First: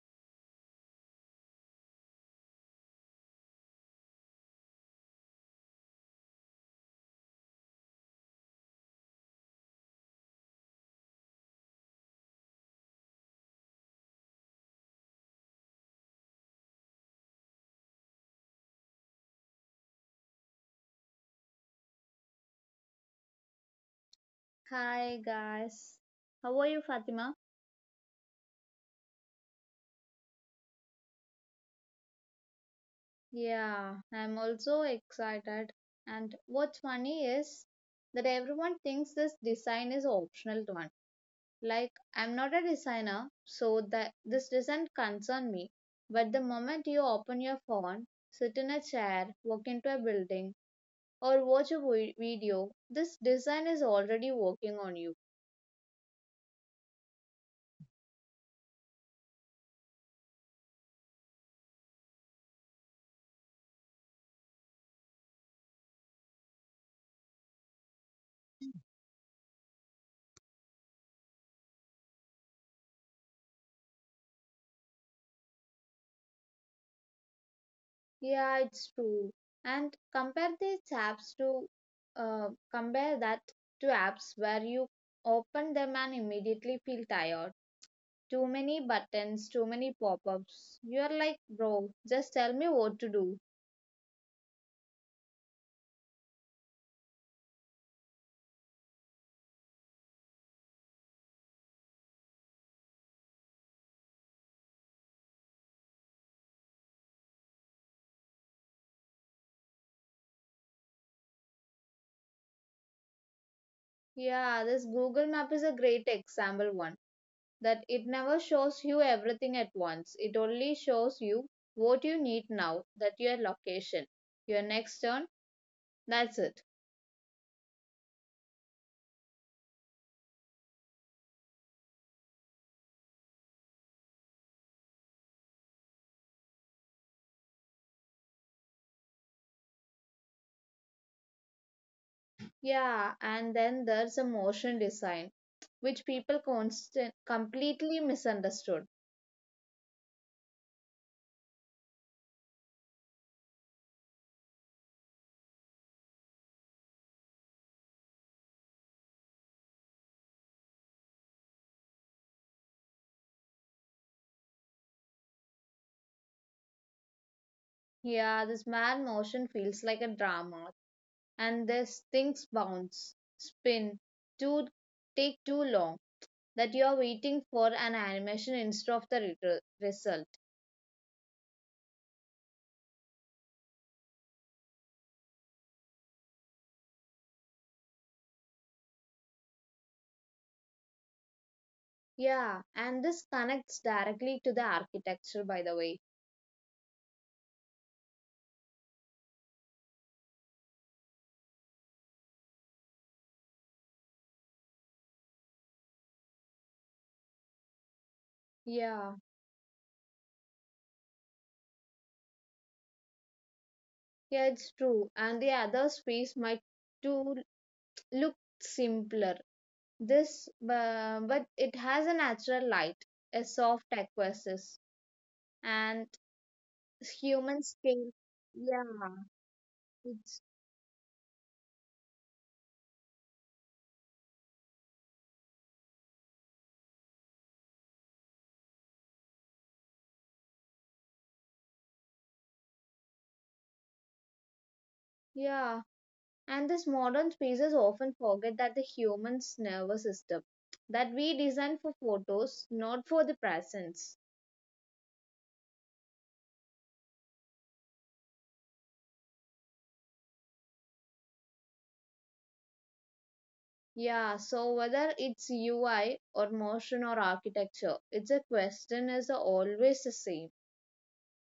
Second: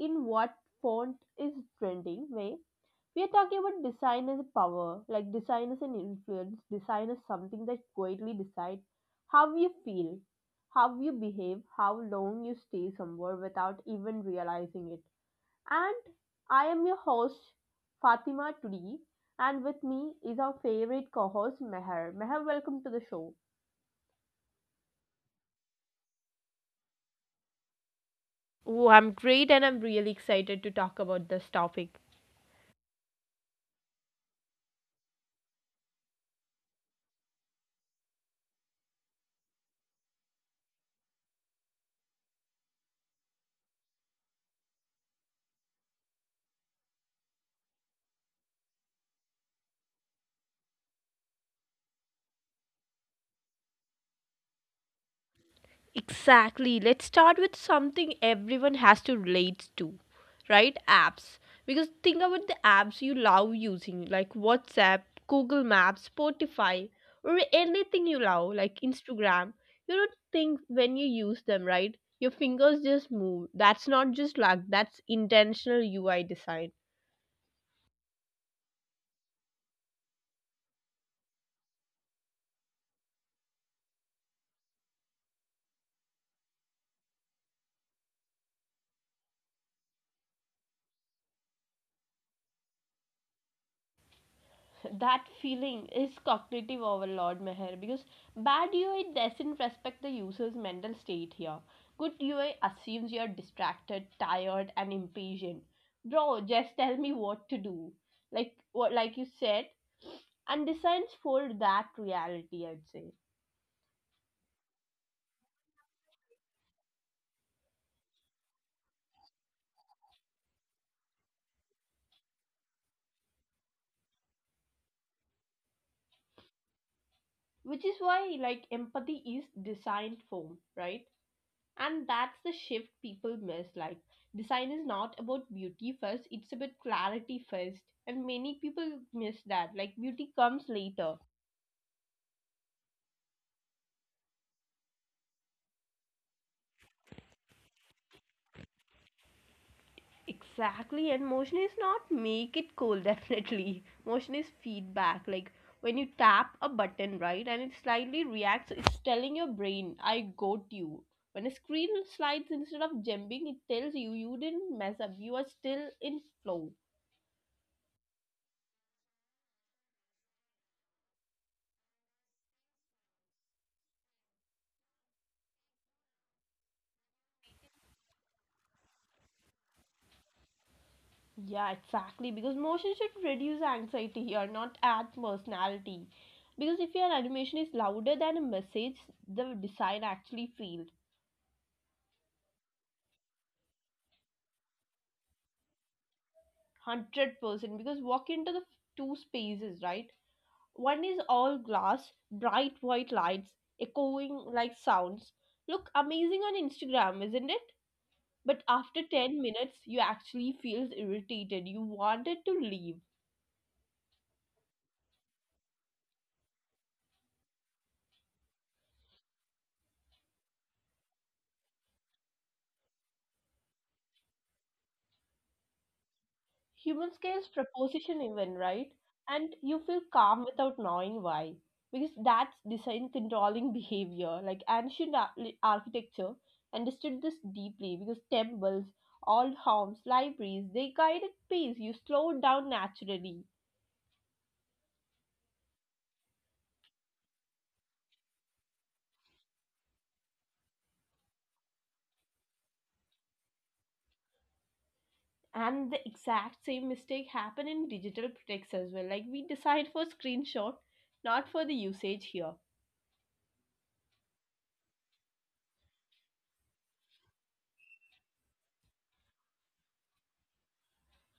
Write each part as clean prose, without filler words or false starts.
in what font is trending way. We are talking about design as a power, like design as an influence, design as something that quietly decides how you feel, how you behave, how long you stay somewhere without even realizing it. And I am your host, Fatima, today. And with me is our favorite co host, Meher. Meher, welcome to the show. Hi guys, how are you, Fatima? Oh, I'm great and I'm really excited to talk about this topic. Yeah, I'm also excited. And what's funny is that everyone thinks this design is optional one. Like I'm not a designer, so that this doesn't concern me. But the moment you open your phone, sit in a chair, walk into a building, or watch a video, this design is already working on you. Exactly. Let's start with something everyone has to relate to, right? Apps. Because think about the apps you love using, like WhatsApp, Google Maps, Spotify, or anything you love, like Instagram. You don't think when you use them, right? Your fingers just move. That's not just luck, that's intentional UI design. Yeah, it's true. And compare these apps to uh, compare that to apps where you open them and immediately feel tired. Too many buttons, too many pop-ups. You're like, bro, just tell me what to do. That feeling is cognitive overload, Meher, because bad UI doesn't respect the user's mental state here. Good UI assumes you're distracted, tired and impatient. Bro, just tell me what to do, like what, like you said, and designs for that reality, I'd say. Yeah, this Google Map is a great example one. That it never shows you everything at once. It only shows you what you need now, that your location, your next turn, that's it. Which is why, like, empathy is designed for, right? And that's the shift people miss. Like, design is not about beauty first, it's about clarity first. And many people miss that. Like, beauty comes later. Yeah, and then there's a motion design, which people constant completely misunderstood. Exactly. And motion is not make it cool, definitely. Motion is feedback. Like, when you tap a button, right, and it slightly reacts, it's telling your brain, I got you. When a screen slides instead of jumping, it tells you you didn't mess up, you are still in flow. Yeah, this man motion feels like a drama, and this things bounce, spin, too take too long that you are waiting for an animation instead of the result. Yeah, exactly. Because motion should reduce anxiety here, not add personality. Because if your animation is louder than a message, the design actually failed. Yeah, and this connects directly to the architecture, by the way. 100%. Because walk into the two spaces, right? One is all glass, bright white lights, echoing like sounds. Look amazing on Instagram, isn't it? But after Yeah, 10 minutes, you actually feel irritated. You wanted to leave. yeah, it's true, and the other space might too look simpler. This, but it has a natural light, a soft aquasis, and Human human scales scale. proposition even, Yeah, right? And you feel it's calm without knowing why, because that's design controlling behavior. Like ancient architecture understood this deeply, because temples, old homes, libraries, they guided peace. You slowed down naturally. yeah. And this modern spaces often forget that the human's nervous system, that we design for photos, not for the presence. And the exact same mistake happen in digital products as well. Like, we decide for screenshot, not for the usage here. Yeah, so whether it's UI or motion or architecture, it's a question is always the same.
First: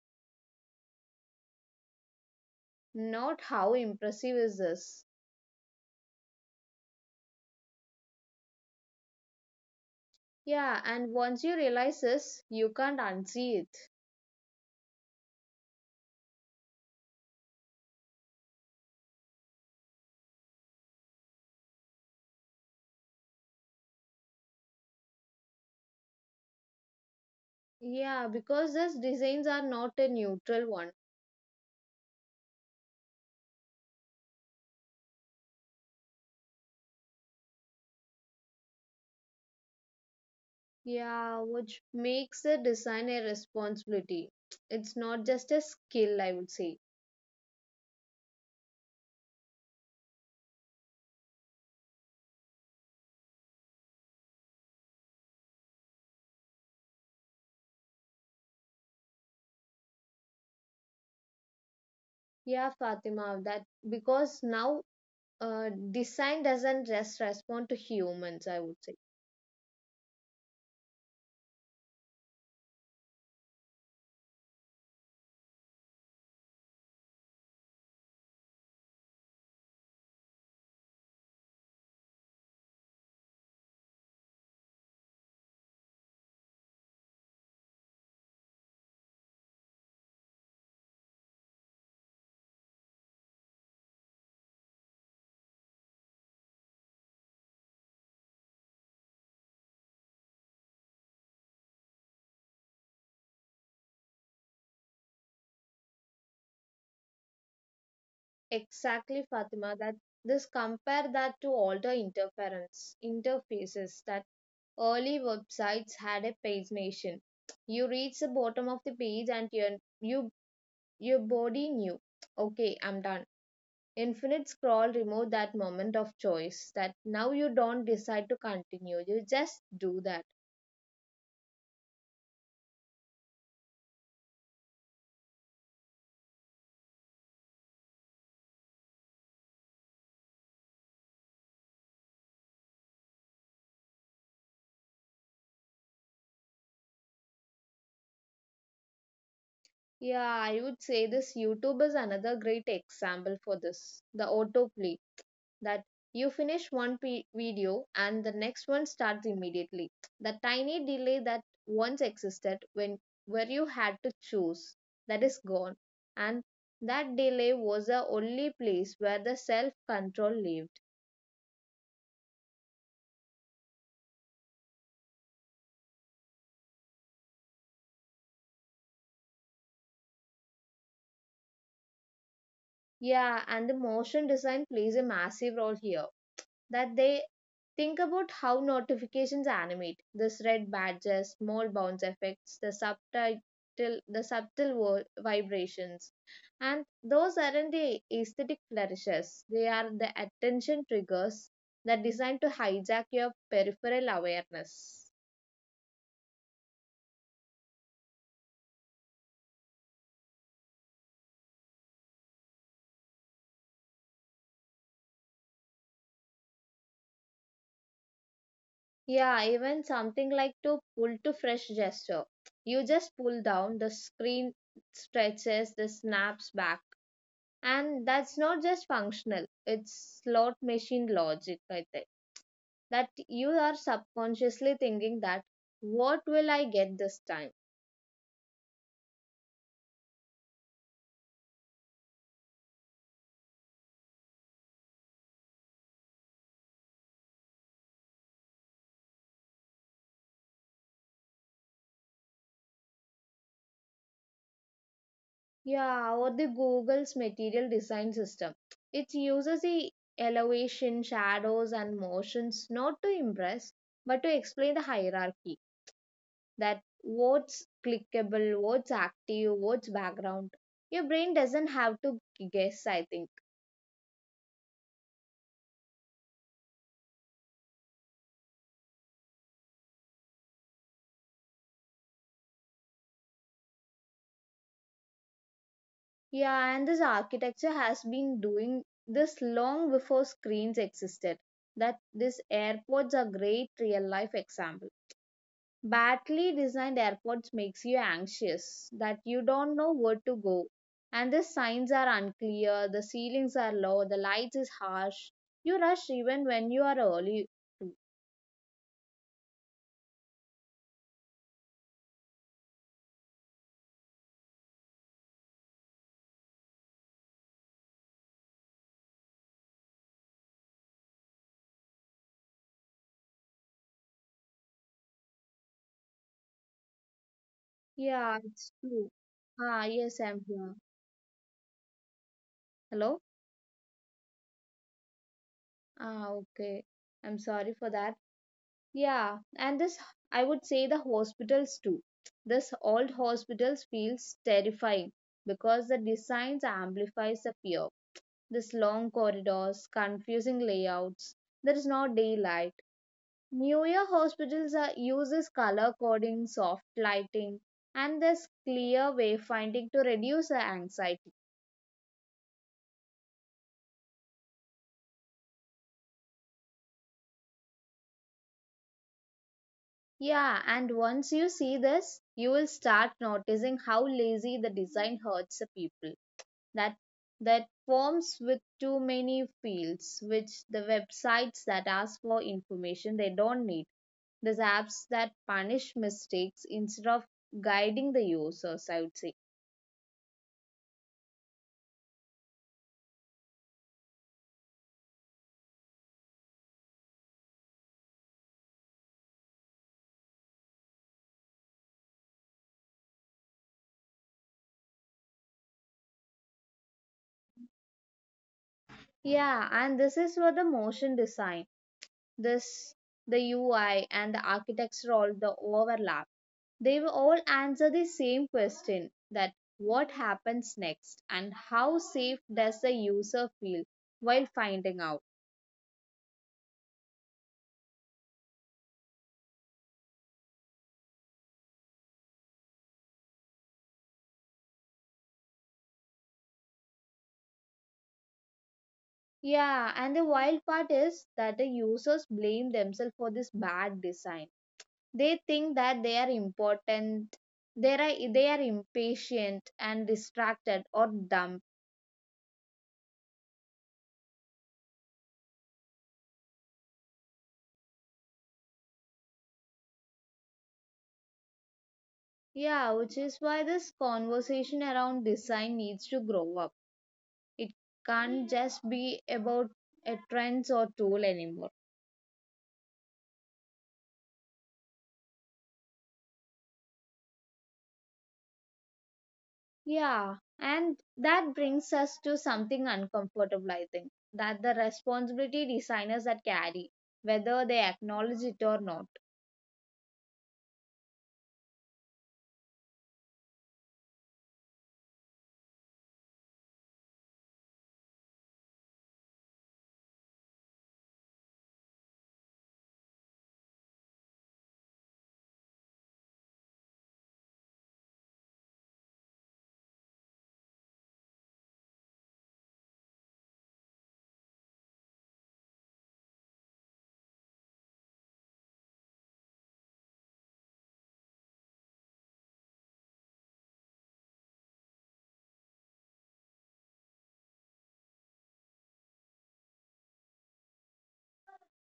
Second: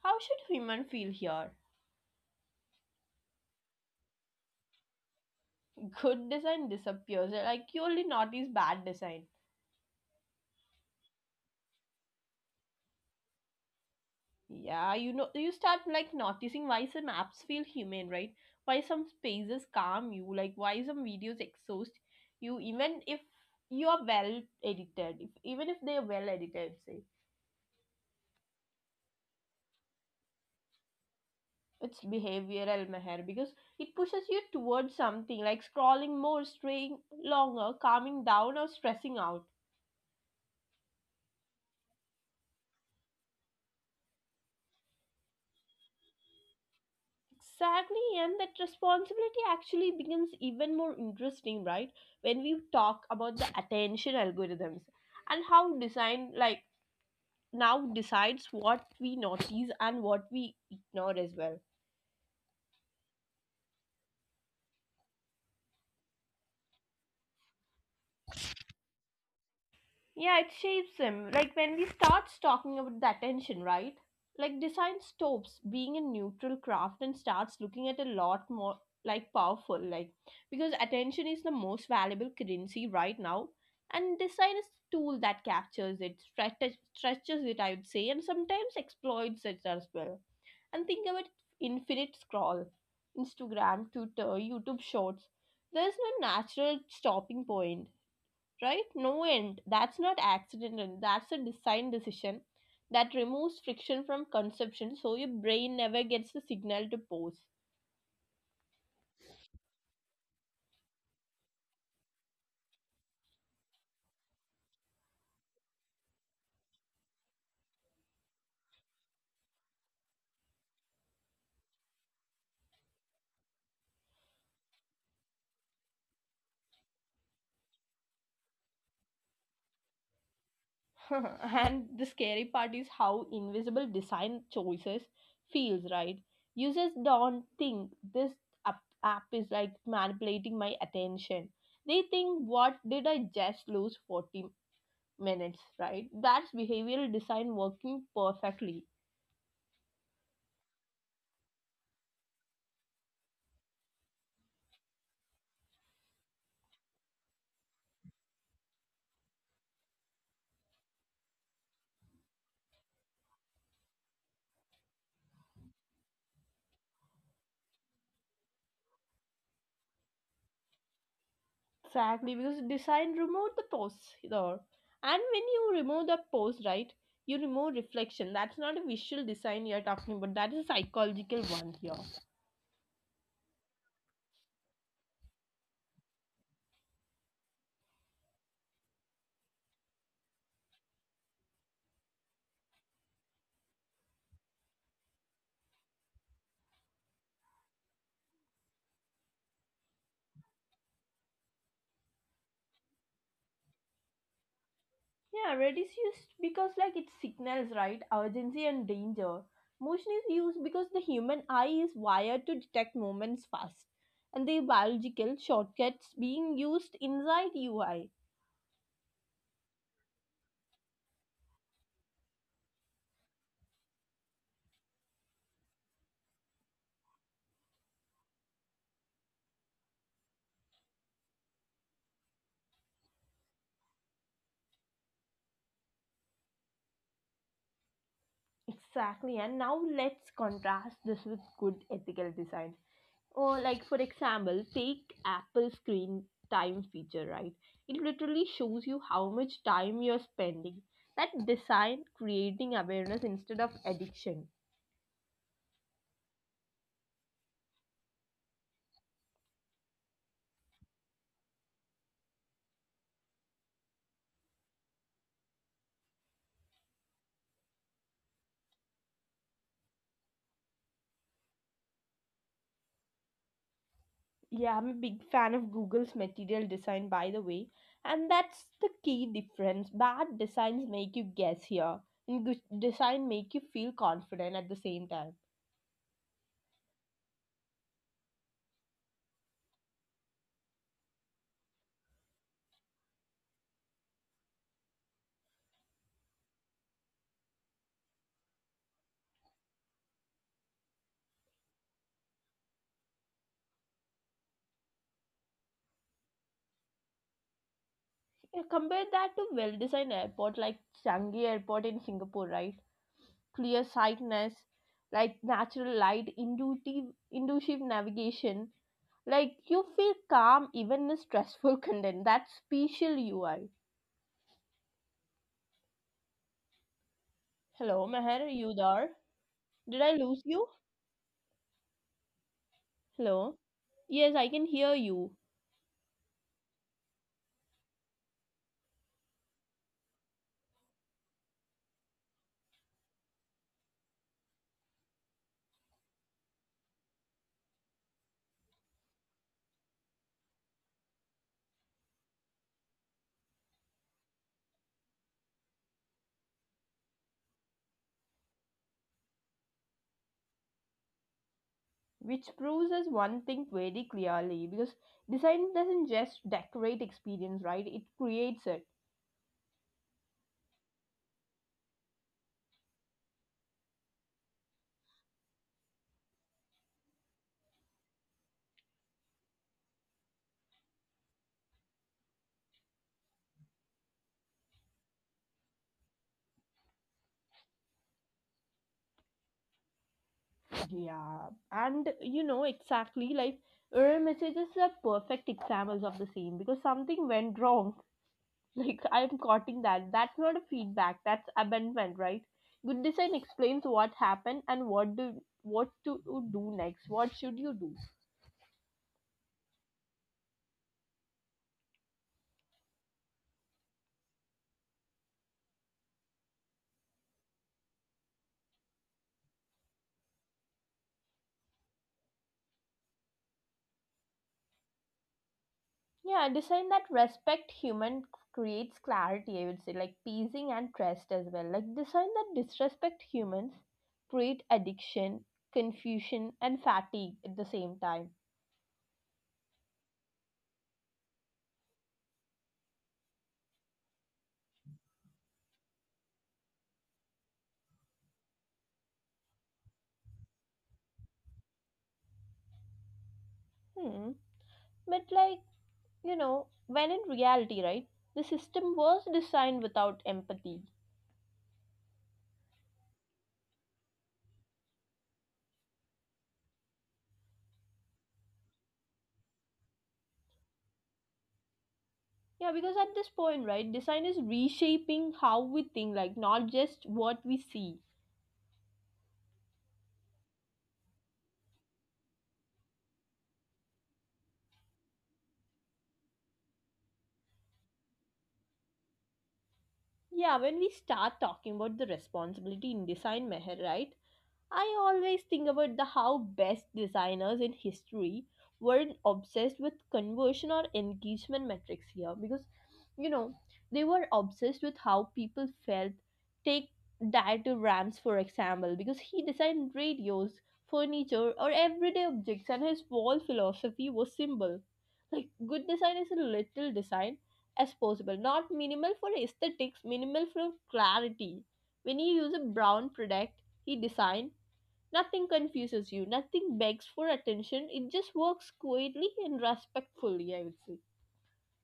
How should human feel here? Not how impressive is this. Good design disappears. Like, you only notice bad design. Yeah, and once you realize this, you can't unsee it. Yeah, you know, you start like noticing why some apps feel humane, right? Why some spaces calm you, like why some videos exhaust you, even if you are well edited, if, even if they are well edited, say. Yeah, because these designs are not a neutral one. It's behavioral, Meher, because it pushes you towards something like scrolling more, straying longer, calming down, or stressing out. Yeah, which makes the design a responsibility. It's not just a skill, I would say. Exactly, and that responsibility actually becomes even more interesting, right? When we talk about the attention algorithms and how design, like, now decides what we notice and what we ignore as well. Yeah, Fatima, that because now design doesn't just respond to humans, I would say. Yeah, it shapes him. Like when we start talking about that attention, right? Like design stops being a neutral craft and starts looking at a lot more like powerful, like, because attention is the most valuable currency right now, and design is a tool that captures it, stretches it, I would say, and sometimes exploits it as well. And think about infinite scroll, Instagram, Twitter, YouTube Shorts. There's no natural stopping point, right? No end. That's not accidental. That's a design decision that removes friction from conception so your brain never gets the signal to pause. Exactly, Fatima, that this compare that to all the interference interfaces that early websites had, a page nation. You reach the bottom of the page and you your body knew, okay, I'm done. Infinite scroll removed that moment of choice that now you don't decide to continue. You just do that. And the scary part is how invisible design choices feels, right? Users don't think this app, app is like manipulating my attention. They think, what did I just lose 40 minutes, right? That's behavioral design working perfectly. Yeah, I would say this YouTube is another great example for this. The autoplay. That you finish video and the next one starts immediately. The tiny delay that once existed, when where you had to choose, that is gone, and that delay was the only place where the self control lived. Exactly, because design remove the pose there. And when you remove the pose, right, you remove reflection. That's not a visual design you're talking about. That is a psychological one here. Yeah, and the motion design plays a massive role here. That they think about how notifications animate. This red badges, small bounce effects, the subtitle, the vibrations, and those aren't the aesthetic flourishes. They are the attention triggers that designed to hijack your peripheral awareness. Yeah, red is used because, like, it signals, right, urgency and danger. Motion is used because the human eye is wired to detect movements fast. And the biological shortcuts being used inside UI. Yeah, even something like to pull to fresh gesture. You just pull down, the screen stretches, the snaps back. And that's not just functional, it's slot machine logic, I think. That you are subconsciously thinking that, what will I get this time? Exactly, and now let's contrast this with good ethical design. Or like, for example, take Apple screen time feature, right? It literally shows you how much time you're spending. That design creating awareness instead of addiction. Yeah, or the Google's material design system. It uses the elevation, shadows, and motions not to impress, but to explain the hierarchy, that what's clickable, what's active, what's background. Your brain doesn't have to guess, I think. Yeah, I'm a big fan of Google's material design, by the way. And that's the key difference. Bad designs make you guess here. And good design make you feel confident at the same time. Yeah, and this architecture has been doing this long before screens existed. That these airports are great real life example. Badly designed airports makes you anxious that you don't know where to go. And the signs are unclear, the ceilings are low, the lights is harsh. You rush even when you are early to. Yeah, compare that to well-designed airport like Changi Airport in Singapore, right? Clear sightness, like natural light, intuitive, intuitive navigation. Like, you feel calm even in stressful content. That's spatial UI. Hello, Yeah, Meher, are it's you true. there? Ah, Did I yes, lose I'm you? here. Hello? Hello. Yes, I can hear you. Ah, okay. I'm sorry for that. Yeah, and this, I would say the hospitals too. This old hospitals feels terrifying because the designs amplifies the fear. This long corridors, confusing layouts. There is no daylight. Newer hospitals are, uses color coding, soft lighting, and this clear wayfinding to reduce the anxiety. Which proves us one thing very clearly, because design doesn't just decorate experience, right? It creates it. Yeah, and once you see this, you will start noticing how lazy the design hurts the people. That that forms with too many fields, which the websites that ask for information they don't need. These apps that punish mistakes instead of guiding the users, I would say. Yeah, and you know exactly, like error messages are perfect examples of the same, because something went wrong. Like, I'm quoting that. That's not a feedback. That's abandonment, right? Good design explains what happened and what do, what to do next. What should you do? Yeah, and this is where the motion design, this the UI and the architecture all the overlap, they will all answer the same question, that what happens next and how safe does the user feel while finding out. Yeah, design that respect human creates clarity. I would say like pleasing and trust as well. Like design that disrespect humans create addiction, confusion, and fatigue at the same time. Yeah, and the wild part is that the users blame themselves for this bad design. They think that they are important, they are impatient and distracted or dumb. Hmm. But, like, you know, when in reality, right, the system was designed without empathy. Yeah, which is why this conversation around design needs to grow up. It can't just be about a trends or tool anymore. Yeah, because at this point, right, design is reshaping how we think, like, not just what we see. Yeah, and that brings us to something uncomfortable, I think, that the responsibility designers that carry, whether they acknowledge it or not. Yeah, when we start talking about the responsibility in design, Meher, right? I always think about the how best designers in history weren't obsessed with conversion or engagement metrics here, because you know they were obsessed with how people felt. Take Dieter Rams for example, because he designed radios, furniture, or everyday objects, and his whole philosophy was simple. Like, good design is a little design as possible, not minimal for aesthetics, minimal for clarity. When he used a Brown product, he designed nothing confuses you, nothing begs for attention. It just works quietly and respectfully, I would say.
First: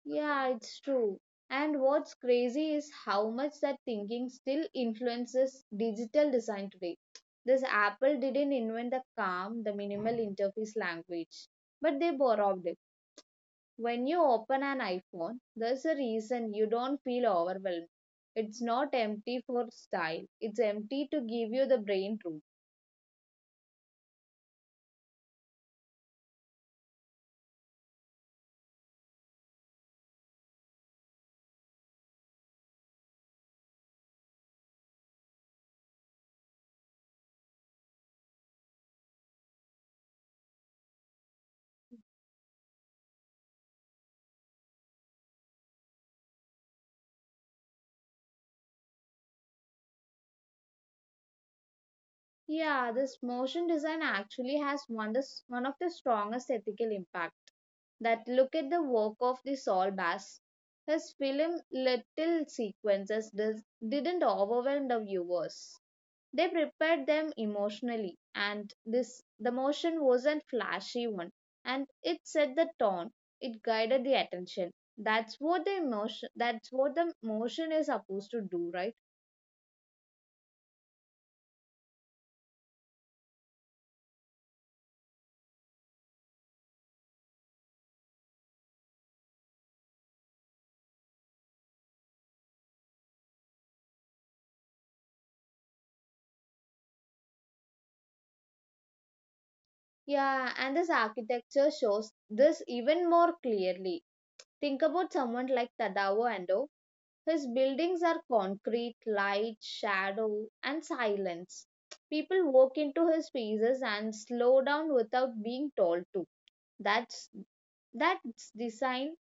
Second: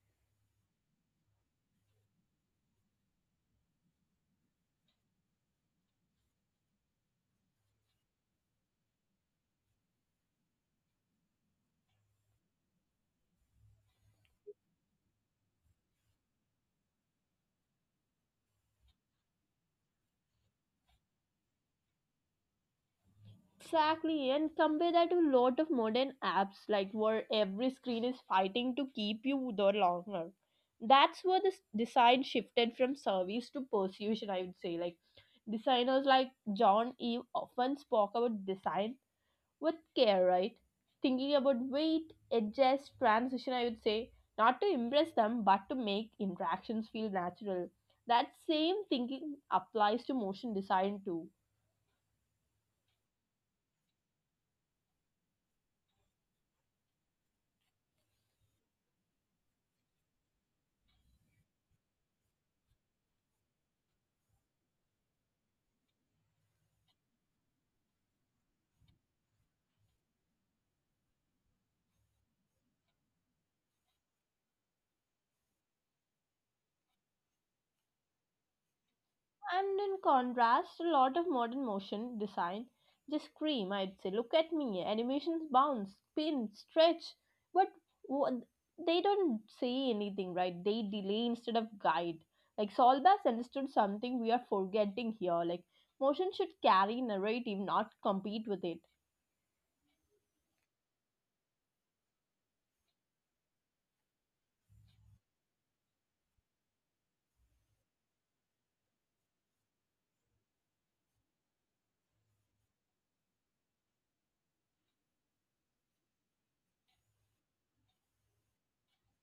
Yeah, it's true. And what's crazy is how much that thinking still influences digital design today. This Apple didn't invent the calm, the minimal interface language, but they borrowed it. When you open an iPhone, there's a reason you don't feel overwhelmed. It's not empty for style, it's empty to give you the brain room. Exactly, and compare that to a lot of modern apps, like where every screen is fighting to keep you there longer. That's where this design shifted from service to persuasion, I would say. Like designers like John Eve often spoke about design with care, right? Thinking about weight, adjust, transition, I would say, not to impress them, but to make interactions feel natural. That same thinking applies to motion design too. Yeah, this motion design actually has one of the strongest ethical impact. That look at the work of the Saul Bass. His film Little Sequences didn't overwhelm the viewers. They prepared them emotionally, and this the motion wasn't flashy one, and it set the tone. It guided the attention. That's what the emotion. That's what the motion is supposed to do, right? And in contrast, a lot of modern motion design just scream, I'd say, look at me, animations bounce, spin, stretch. But wha- they don't say anything, right? They delay instead of guide. Like Solbas understood something we are forgetting here. Like motion should carry narrative, not compete with it. Yeah, and this architecture shows this even more clearly. Think about someone like Tadao Ando. His buildings are concrete, light, shadow, and silence. People walk into his spaces and slow down without being told to. That's that's design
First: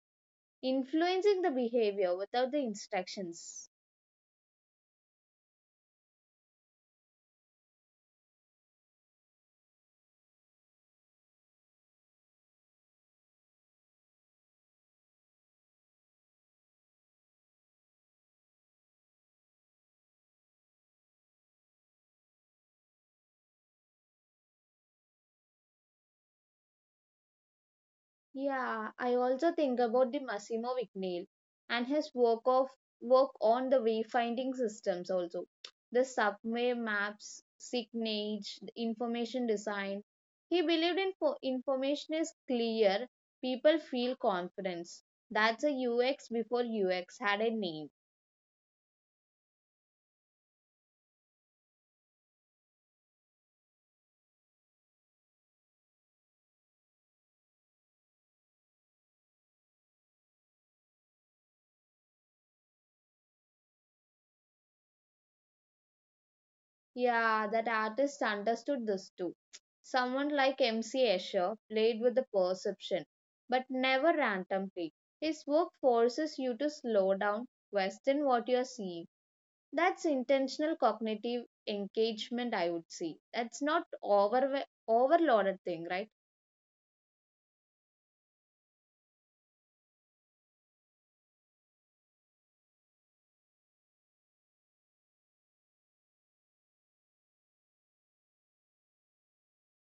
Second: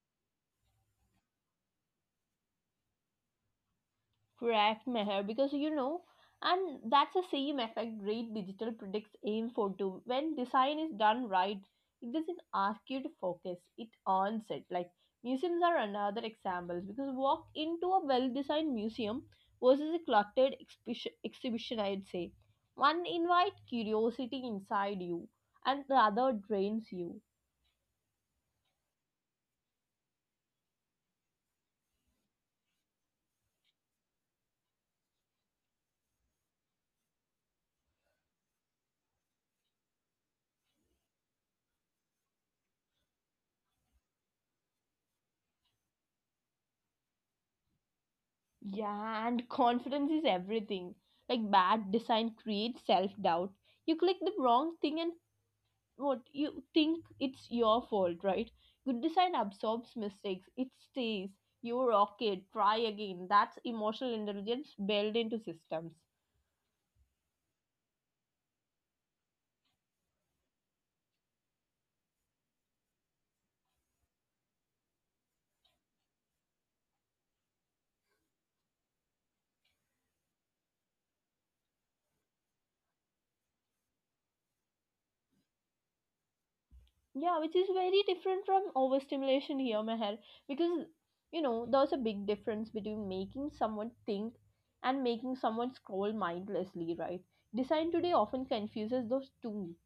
influencing the behavior without the instructions. Correct, Meher, because you know, and that's the same effect great digital products aim for too. When design is done right, it doesn't ask you to focus, it earns it. Like museums are another example because walk into a well designed museum versus a cluttered exhibition, I'd say. One invites curiosity inside you, and the other drains you. Yeah, I also think about the Massimo Vignale and his work on the wayfinding systems also. The subway maps, signage, the information design. He believed in information is clear, people feel confidence. That's a UX before UX had a name. Yeah, and confidence is everything. Like bad design creates self doubt. You click the wrong thing and what you think it's your fault, right? Good design absorbs mistakes, it stays. You're okay, try again. That's emotional intelligence built into systems. Yeah, that artist understood this too. Someone like M.C. Escher played with the perception, but never randomly. His work forces you to slow down, question what you're seeing. That's intentional cognitive engagement, I would say. That's not overloaded thing, right? Yeah, which is very different from overstimulation here, Meher, because you know there's a big difference between making someone think and making someone scroll mindlessly, right? Design today often confuses those two.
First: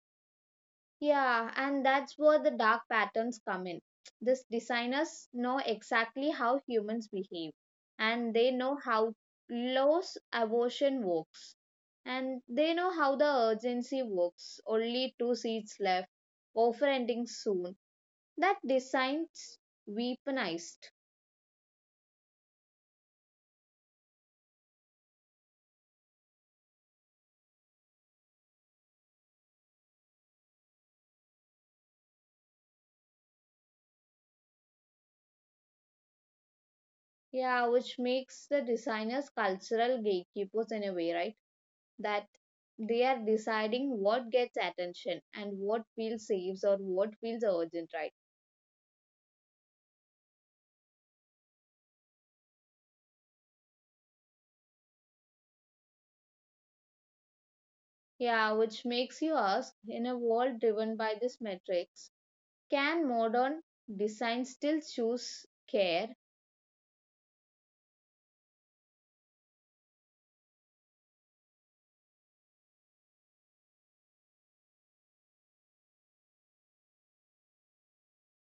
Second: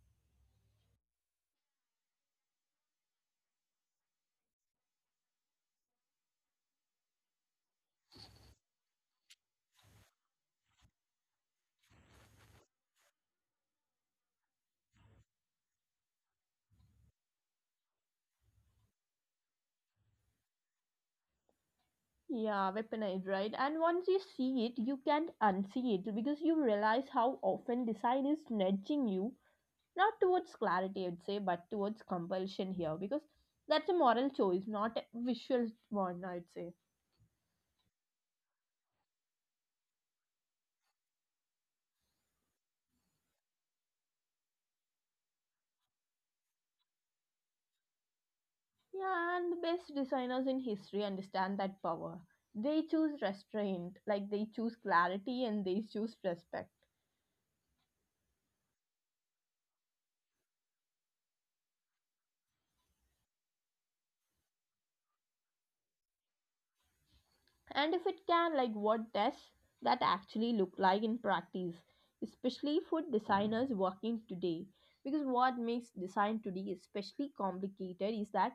Yeah, and that's where the dark patterns come in. These designers know exactly how humans behave, and they know how close abortion works, and they know how the urgency works. Only two seats left, overending soon. That designs weaponized. Yeah, weaponized, right? And once you see it, you can't unsee it because you realize how often design is nudging you, not towards clarity, I'd say, but towards compulsion here, because that's a moral choice, not a visual one, I'd say. Yeah, which makes the designers cultural gatekeepers in a way, right? That they are deciding what gets attention and what feels safe or what feels urgent, right? Yeah, and the best designers in history understand that power. They choose restraint, like they choose clarity and they choose respect. Yeah, which makes you ask, in a world driven by this metrics, can modern design still choose care? And if it can, like, what does that actually look like in practice, especially for designers working today? Because what makes design today especially complicated is that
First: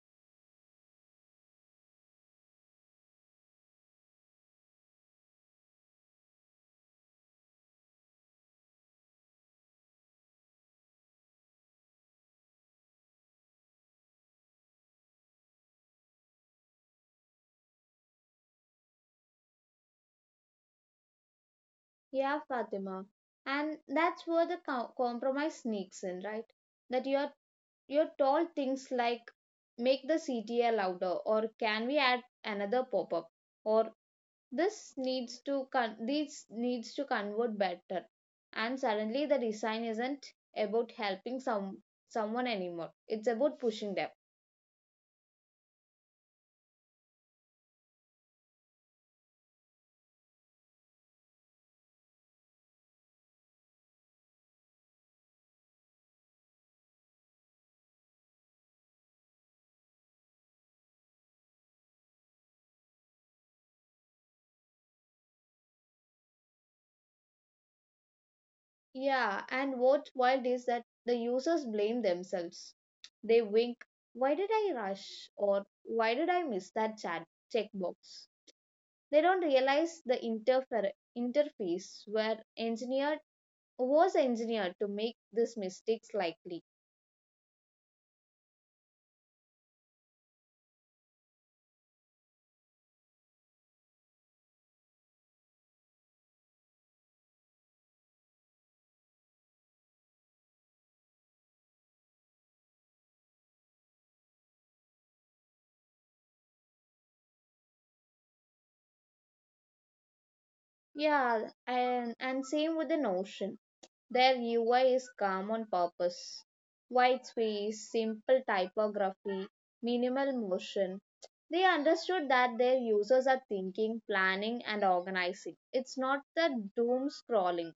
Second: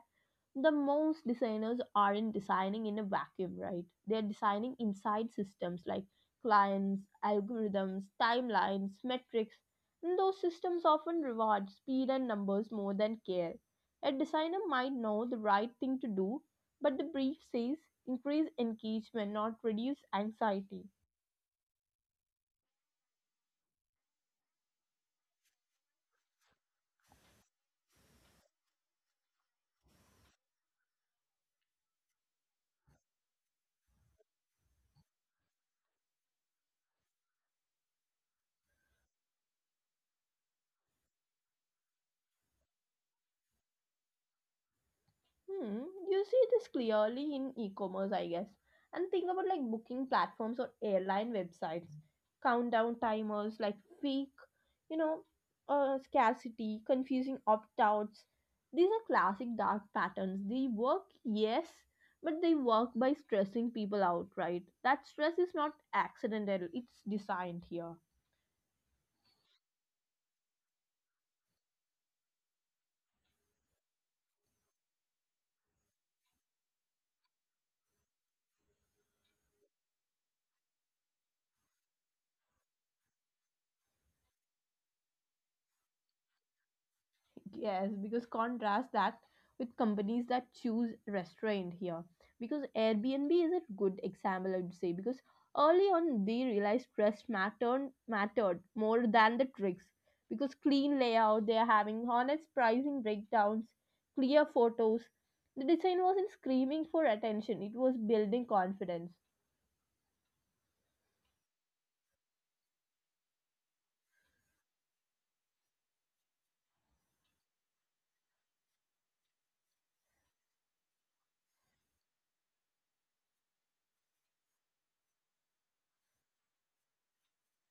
the most designers aren't designing in a vacuum, right? They're designing inside systems like clients, algorithms, timelines, metrics. And those systems often reward speed and numbers more than care. A designer might know the right thing to do, but the brief says increase engagement, not reduce anxiety. Yeah, Fatima. And that's where the compromise sneaks in, right? That you're told things like make the CTA louder or can we add another pop-up or this needs to convert better, and suddenly the design isn't about helping someone anymore, it's about pushing them. Hmm, you see this clearly in e-commerce, I guess. And think about like booking platforms or airline websites, countdown timers, like fake, you know, scarcity, confusing opt-outs. These are classic dark patterns. They work, yes, but they work by stressing people out, right? That stress is not accidental; it's designed here. Yeah, and what wild is that the users blame themselves. They wink, why did I rush or why did I miss that chat checkbox? They don't realize the interface were engineered was engineered to make these mistakes likely. Yes, because contrast that with companies that choose restraint here. Because Airbnb is a good example, I would say. Because early on, they realized trust mattered more than the tricks. Because clean layout, they are having honest pricing breakdowns, clear photos. The design wasn't screaming for attention; it was building confidence. Yeah, and same with the notion. Their UI is calm on purpose. White space, simple typography, minimal motion. They understood that their users are thinking, planning, and organizing. It's not the doom scrolling.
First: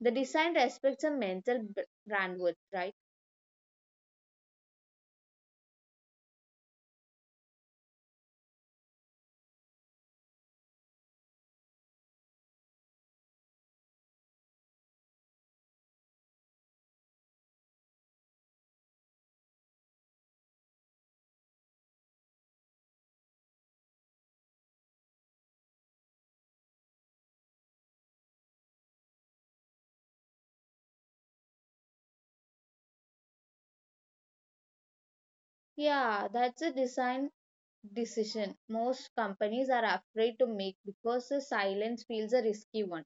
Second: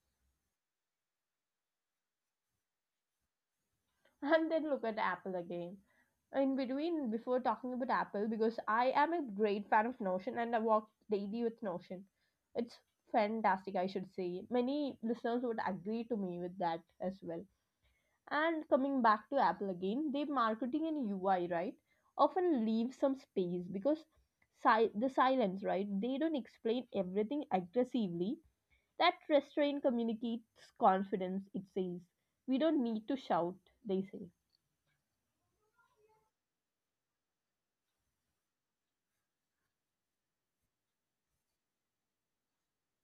The design respects a bandwidth, right? And then look at Apple again. In between, before talking about Apple, because I am a great fan of Notion and I work daily with Notion. It's fantastic, I should say. Many listeners would agree to me with that as well. And coming back to Apple again, their marketing and UI, right, often leave some space because the silence, right, they don't explain everything aggressively. That restraint communicates confidence, it says. We don't need to shout, they say. Yeah, that's a design decision most companies are afraid to make because the silence feels a risky one.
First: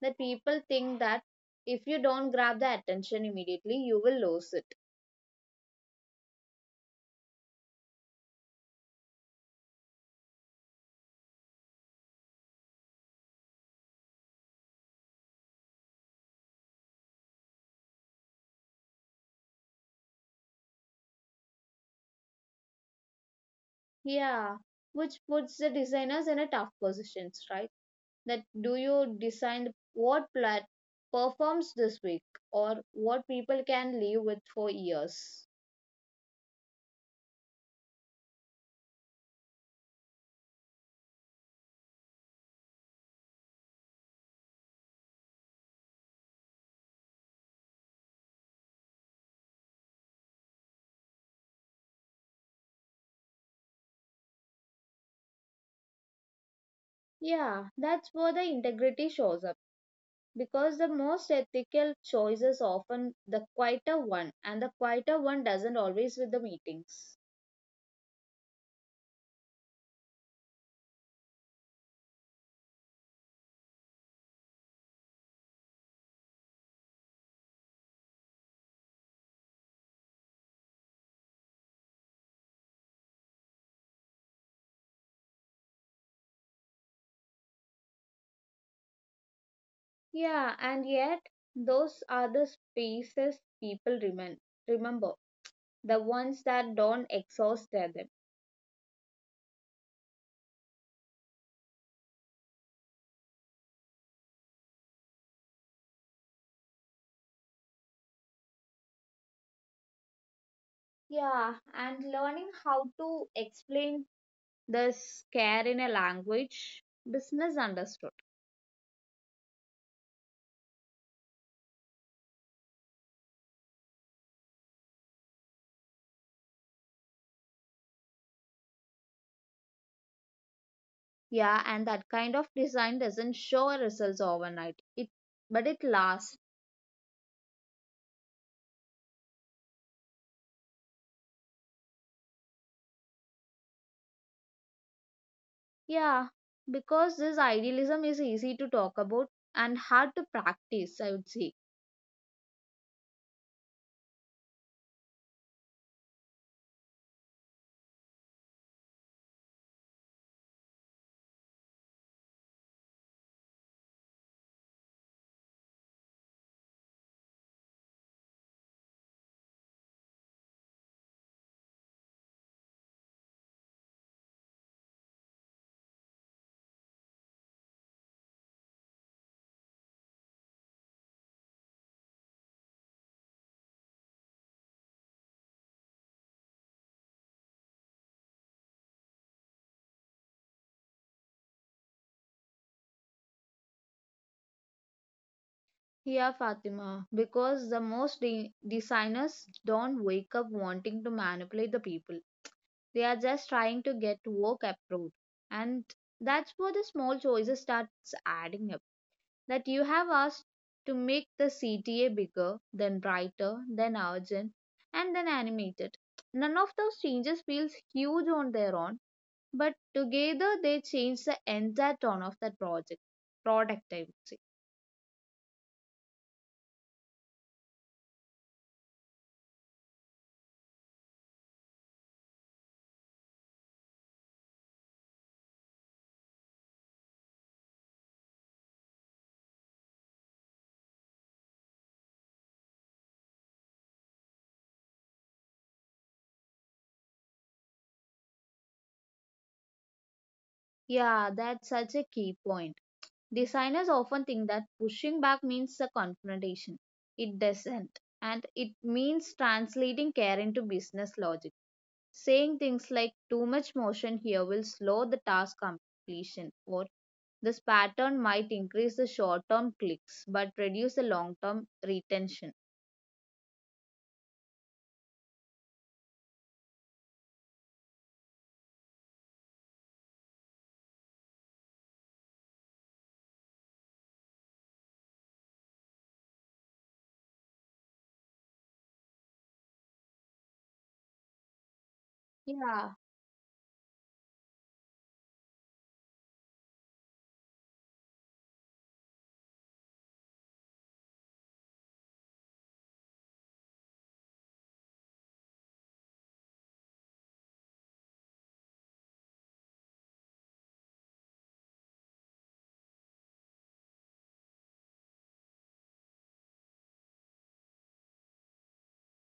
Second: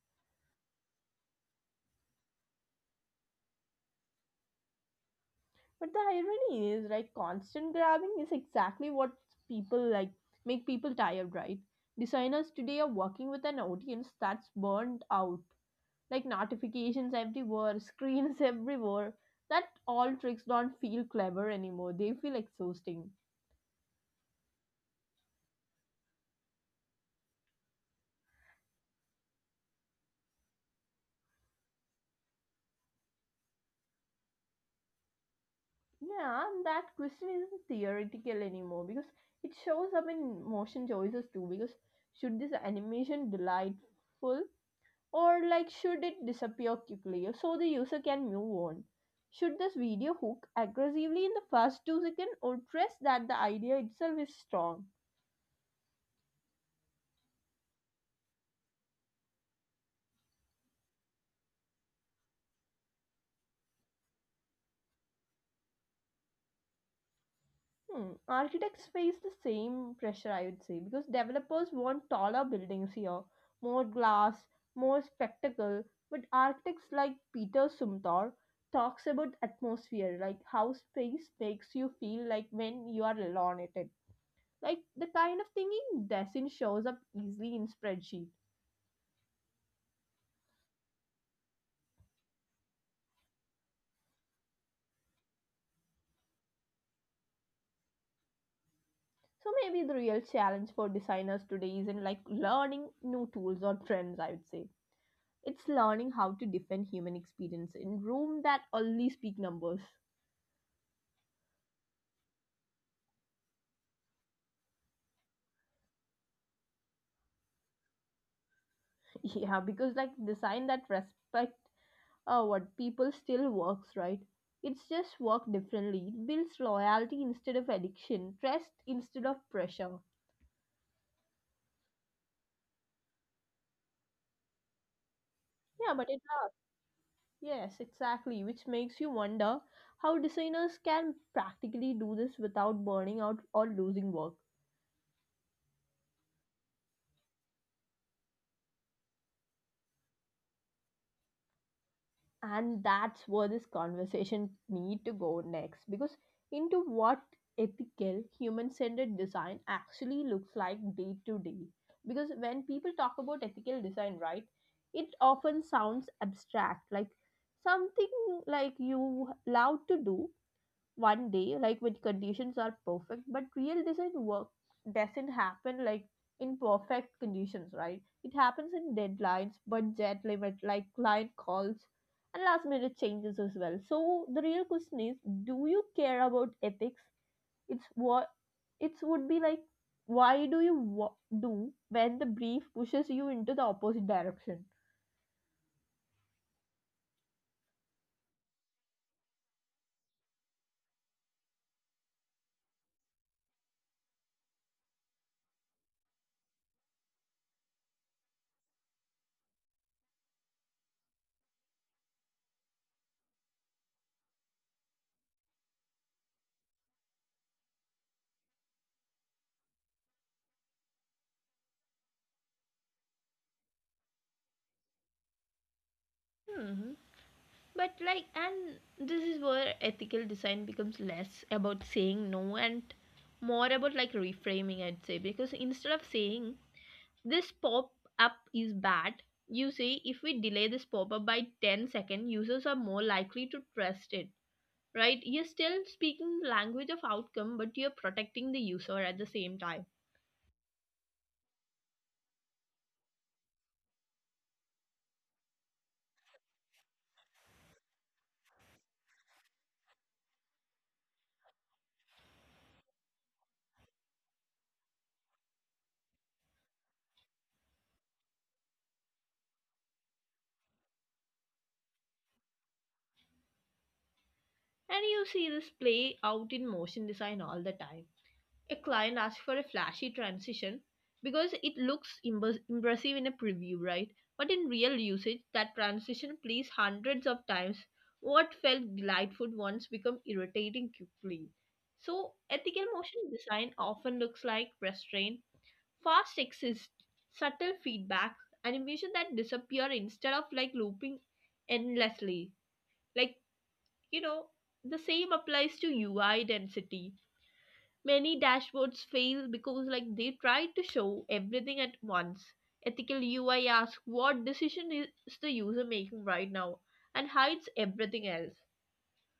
That people think that if you don't grab the attention immediately, you will lose it. But the irony is, right, constant grabbing is exactly what people like make people tired, right? Designers today are working with an audience that's burnt out. Like notifications everywhere, screens everywhere. That all tricks don't feel clever anymore. They feel exhausting. Yeah, which puts the designers in a tough positions, right? That do you design what plat performs this week or what people can live with for years? Yeah, and that question isn't theoretical anymore because it shows up in motion choices too. Because should this animation delightful or like should it disappear quickly so the user can move on? Should this video hook aggressively in the first 2 seconds, or trust that the idea itself is strong? Yeah, that's where the integrity shows up because the most ethical choice is often the quieter one, and the quieter one doesn't always with the meetings. Hmm. Architects face the same pressure, I would say, because developers want taller buildings here, more glass, more spectacle. But architects like Peter Sumtar talks about atmosphere, like how space makes you feel, like when you are alone in it, like the kind of thinking. Design shows up easily in spreadsheet. Yeah, and yet those are the spaces people remember, the ones that don't exhaust them. So maybe the real challenge for designers today isn't like learning new tools or trends, I would say. It's learning how to defend human experience in room that only speak numbers. Yeah, and learning how to explain the scare in a language business understood. Yeah, because like design that respect what people still works, right? It's just work differently. It builds loyalty instead of addiction, trust instead of pressure. Yeah, and that kind of design doesn't show results overnight. It But it Yeah, but it lasts. Yes, exactly, which makes you wonder how designers can practically do this without burning out or losing work. Yeah, because this idealism is easy to talk about and hard to practice, I would say. And that's where this conversation need to go next, because into what ethical human-centered design actually looks like day to day. Because when people talk about ethical design, right, it often sounds abstract, like something like you love to do one day, like when conditions are perfect. But real design work doesn't happen like in perfect conditions, right? It happens in deadlines, budget limit, like client calls and last minute changes as well. So the real question is, do you care about ethics? It's what it would be like, why do you wa- do when the brief pushes you into the opposite direction? Yeah, Fatima, because the most designers don't wake up wanting to manipulate the people. They are just trying to get work approved. And that's where the small choices starts adding up. That you have asked to make the CTA bigger, then brighter, then urgent, and then animated. None of those changes feels huge on their own, but together they change the entire tone of that project. Product, I would say. Mhm. But like, and this is where ethical design becomes less about saying no and more about like reframing, I'd say. Because instead of saying this pop up is bad, you say if we delay this pop up by 10 seconds, users are more likely to trust it, right? You're still speaking the language of outcome, but you're protecting the user at the same time. Yeah, that's such a key point. Designers often think that pushing back means a confrontation. It doesn't. And it means translating care into business logic. Saying things like too much motion here will slow the task completion, or this pattern might increase the short term clicks but reduce the long term retention. And you see this play out in motion design all the time. A client asks for a flashy transition because it looks impressive in a preview, right? But in real usage, that transition plays hundreds of times. What felt delightful once become irritating quickly. So ethical Yeah, motion design often looks like restraint, fast exist, subtle feedback, animation that disappear instead of like looping endlessly. Like you know, the same applies to UI density. Many dashboards fail because like they try to show everything at once. Ethical UI asks what decision is the user making right now, and hides everything else.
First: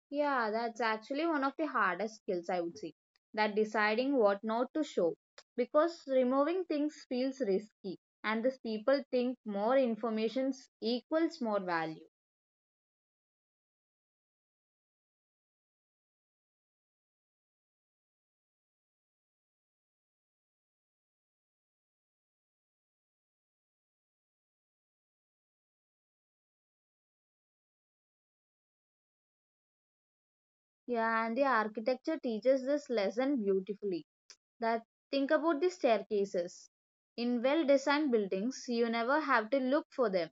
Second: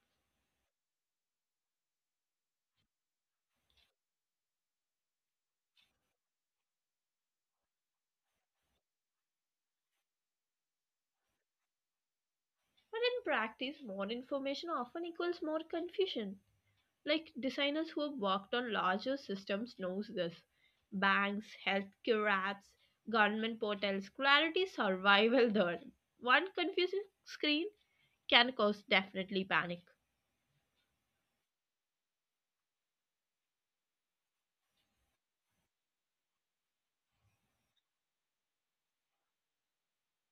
Yeah, that's actually one of the hardest skills, I would say. That deciding what not to show. Because removing things feels risky, and these people think more information equals more value. But in practice more information often equals more confusion. Like designers who have worked on larger systems knows this. Banks, healthcare apps, government portals, clarity survival. There one confusing screen can cause definitely panic. Yeah, and the architecture teaches this lesson beautifully. That think about the staircases. In well designed buildings, you never have to look for them.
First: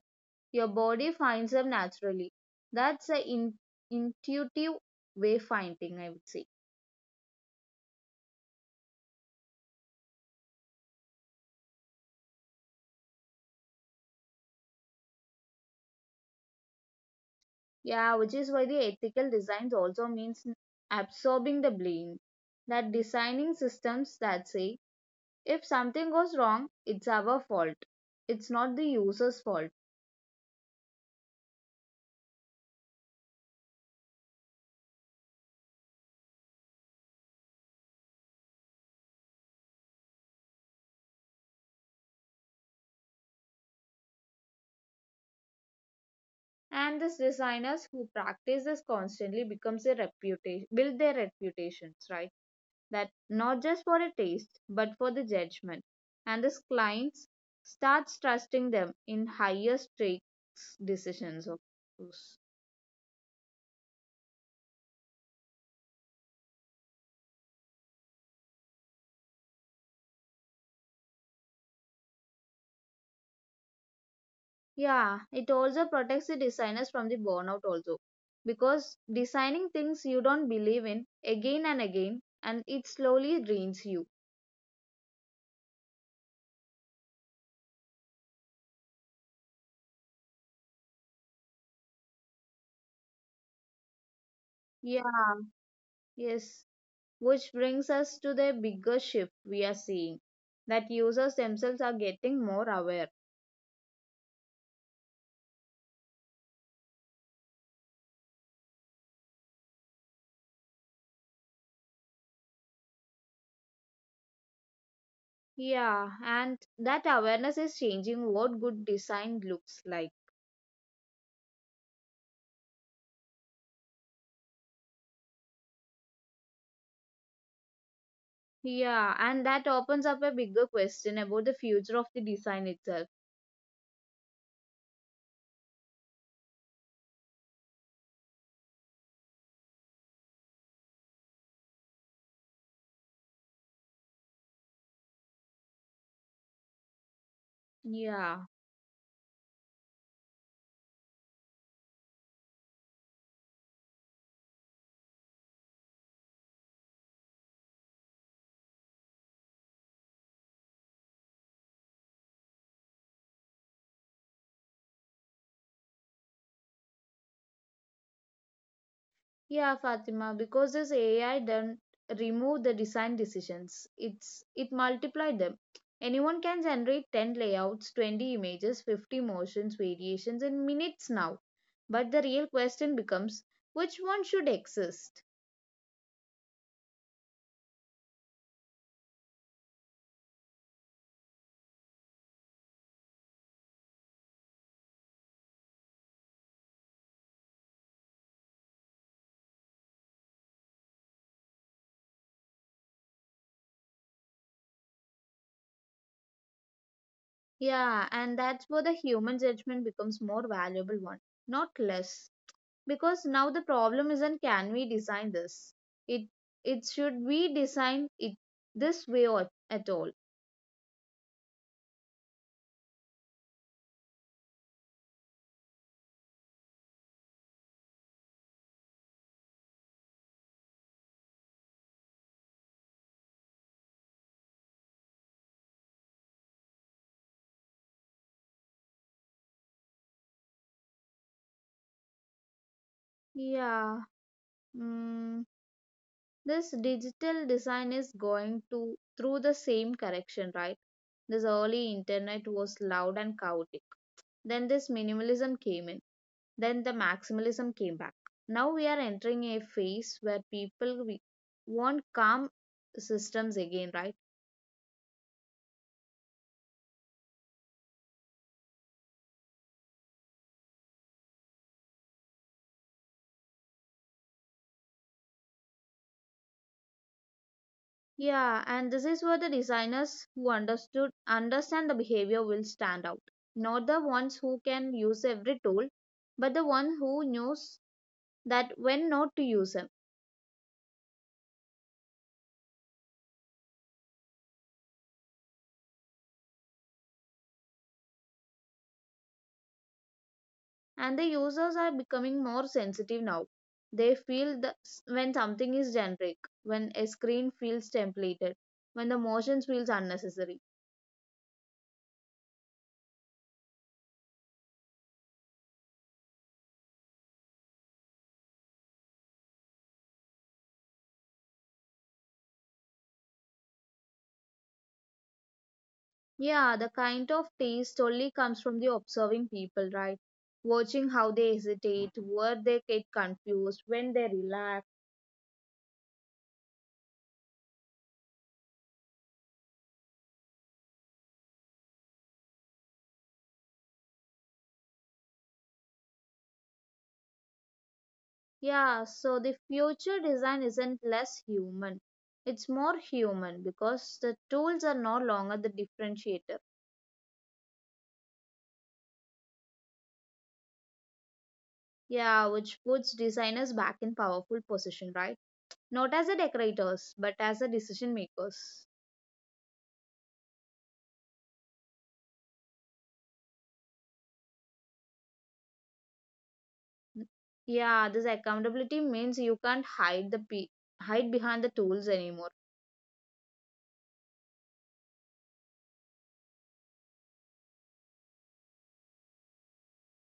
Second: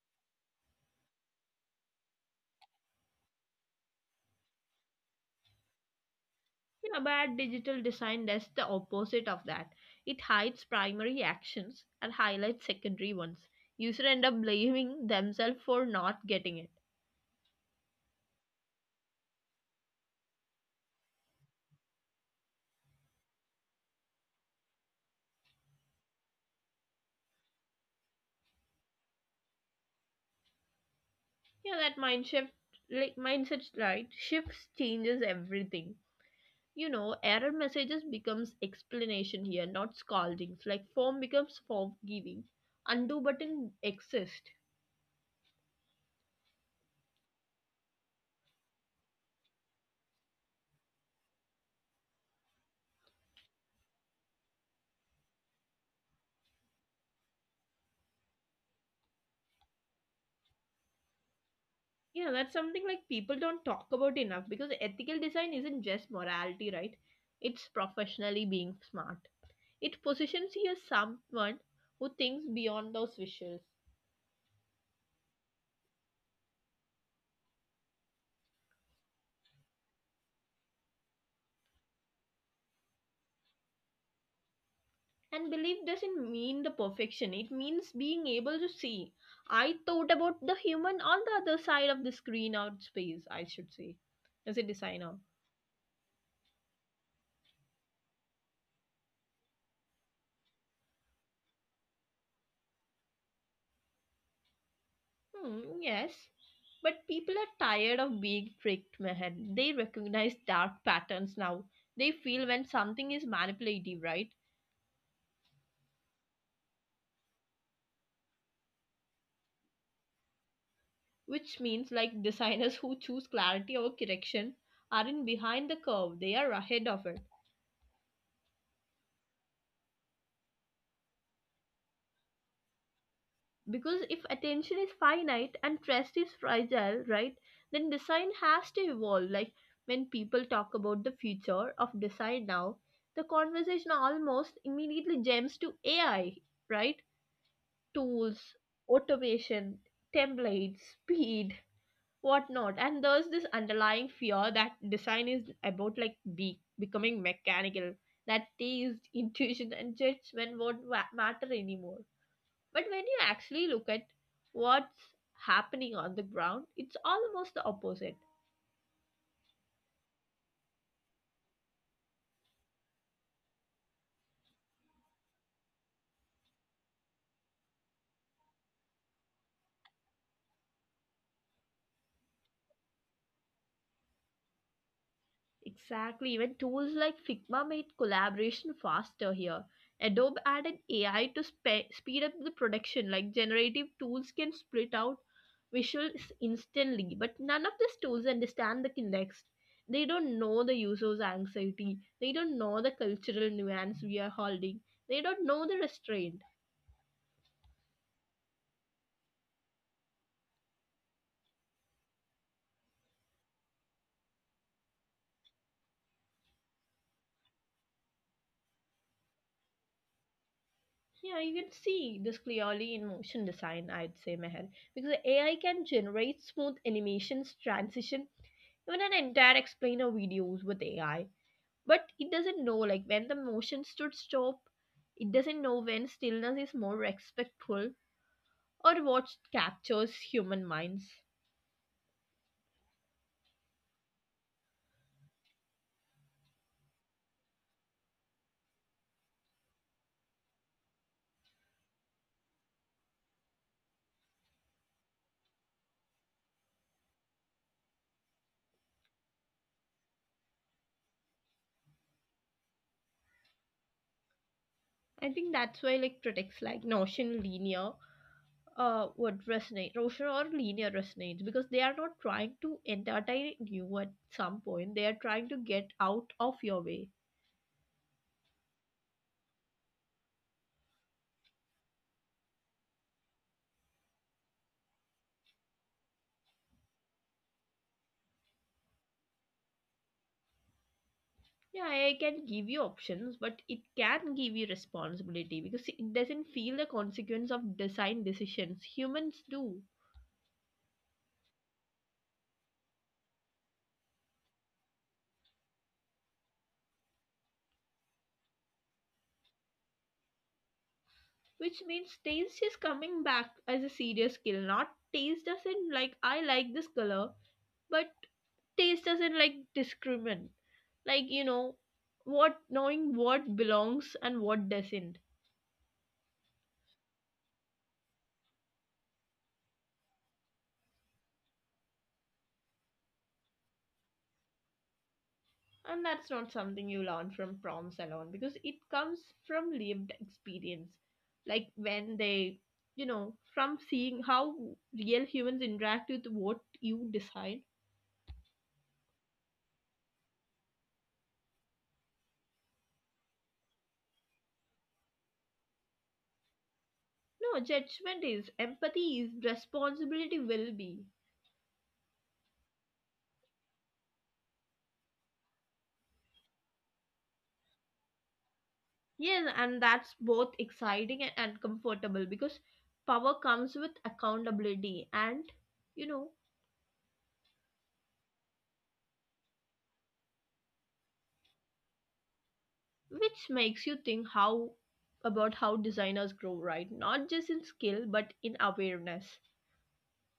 Your body finds them naturally. That's an intuitive way finding, I would say. Yeah, but digital design does the opposite of that. It hides primary actions and highlights secondary ones. Users end up blaming themselves for not getting it. Yeah, which is why the ethical designs also means absorbing the blame. That designing systems that say if something goes wrong, it's our fault. It's not the user's fault. Yeah, that mind shift, like mindset right, shifts changes everything. You know, error messages becomes explanation here, not scoldings. Like form becomes forgiving. Undo button exists. And these designers who practice this constantly becomes a reputation, build their reputations, right? That not just for a taste, but for the judgment. And these clients starts trusting them in higher stakes decisions, of Yeah, course. that's something like people don't talk about enough, because ethical design isn't just morality, right? It's professionally being smart. It positions you as someone who thinks beyond those visuals. Yeah, it also protects the designers from the burnout also because designing things you don't believe in again and again and it slowly drains you. And belief doesn't mean the perfection, it means being able to see. I thought about the human on the other side of the screen or space, I should say, as a Yeah, designer. yes, which brings us to the bigger shift we are seeing that users themselves are getting more aware. Hmm, yes, but people are tired of being tricked, Mehan. They recognize dark patterns now. They feel when something is manipulative, right? Yeah, and that awareness is changing what good design looks like. Which means like designers who choose clarity over correction aren't behind the curve, they are ahead of it. Yeah, and that opens up a bigger question about the future of the design itself. Because if attention is finite and trust is fragile, right, then design has to evolve. Like when people talk about the future of design now, the conversation almost immediately jumps to AI, right? Yeah. Tools, automation, templates, speed, whatnot. And there's this underlying fear that design is about like be becoming mechanical, that taste, intuition, and judgment won't matter anymore. But when you actually look at what's happening on the ground, it's almost the opposite. Yeah, Fatima, because this AI didn't remove the design decisions. It multiplied them. Anyone can generate 10 layouts, 20 images, 50 motions, variations in minutes now. But the real question becomes which one should exist? Exactly. Even tools like Figma made collaboration faster here. Adobe added AI to speed up the production. Like generative tools can split out visuals instantly, but none of these tools understand the context. They don't know the user's anxiety. They don't know the cultural nuance we are holding. They don't know the restraint. Yeah, and that's where the human judgment becomes more valuable one, not less. Because now the problem isn't can we design this? It it should we design it this way or at all. Yeah, you can see this clearly in motion design, I'd say, Meher. Because AI can generate smooth animations, transition, even an entire explainer videos with AI. But it doesn't know like when the motion should stop. It doesn't know when stillness is more respectful, or what captures human minds. Yeah. Mm, this digital design is going to through the same correction, right? This early internet was loud and chaotic. Then this minimalism came in. Then the maximalism came back. Now we are entering a phase where want calm systems again, right? I think that's why like critics like Notion linear would resonate. Notion or linear resonates because they are not trying to entertain you at some point. They are trying to get out of your way. Yeah, and this is where the designers who understood understand the behavior will stand out. Not the ones who can use every tool, but the one who knows that when not to use them Yeah, I can give you options, but it can give you responsibility because it doesn't feel the consequence of design decisions. Humans do. and the users are becoming more sensitive now. They feel the, when something is generic, when a screen feels templated, when the motions feels unnecessary. Which means taste is coming back as a serious skill. Not taste doesn't like I like this color, but taste doesn't like discriminate. Like you know what, knowing what belongs and what doesn't. Yeah, the kind of taste only comes from the observing people, right? Watching how they hesitate, where they get confused, when they relax. And that's not something you learn from proms alone, because it comes from lived experience. Like when they, you know, from seeing how real humans interact with what you decide. Yeah, so the future design isn't less human. It's more human because the tools are no longer the differentiator. No, judgment is, empathy is, responsibility will be. Yeah, which puts designers back in powerful position, right? Not as a decorators, but as a decision makers. Yes, and that's both exciting and uncomfortable because power comes with accountability and, you know, N- Yeah, this accountability means you can't hide behind the tools anymore. which makes you think how about how designers grow, right? Not just in skill, but in awareness.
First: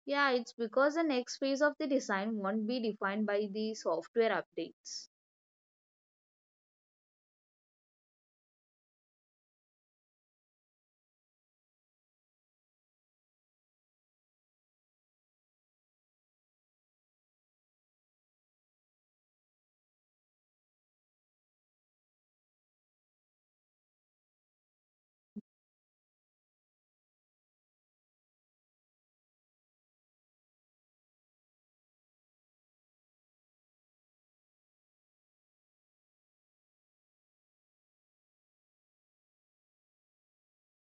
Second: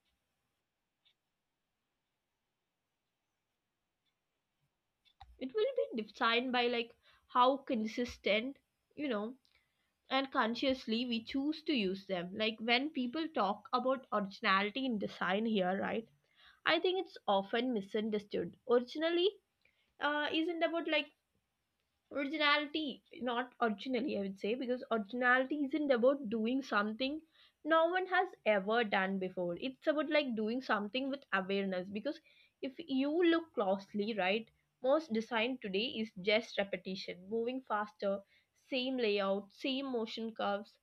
Yeah, it's because the next phase of the design won't be defined by the software updates. It will be defined by like how consistent, you know, and consciously we choose to use them. Like when people talk about originality in design here, right, I think it's often misunderstood. Originally uh, isn't about like originality not originally, I would say, because originality isn't about doing something no one has ever done before. It's about like doing something with awareness. Because if you look closely, right, most design today is just repetition moving faster. Same layout, same motion curves,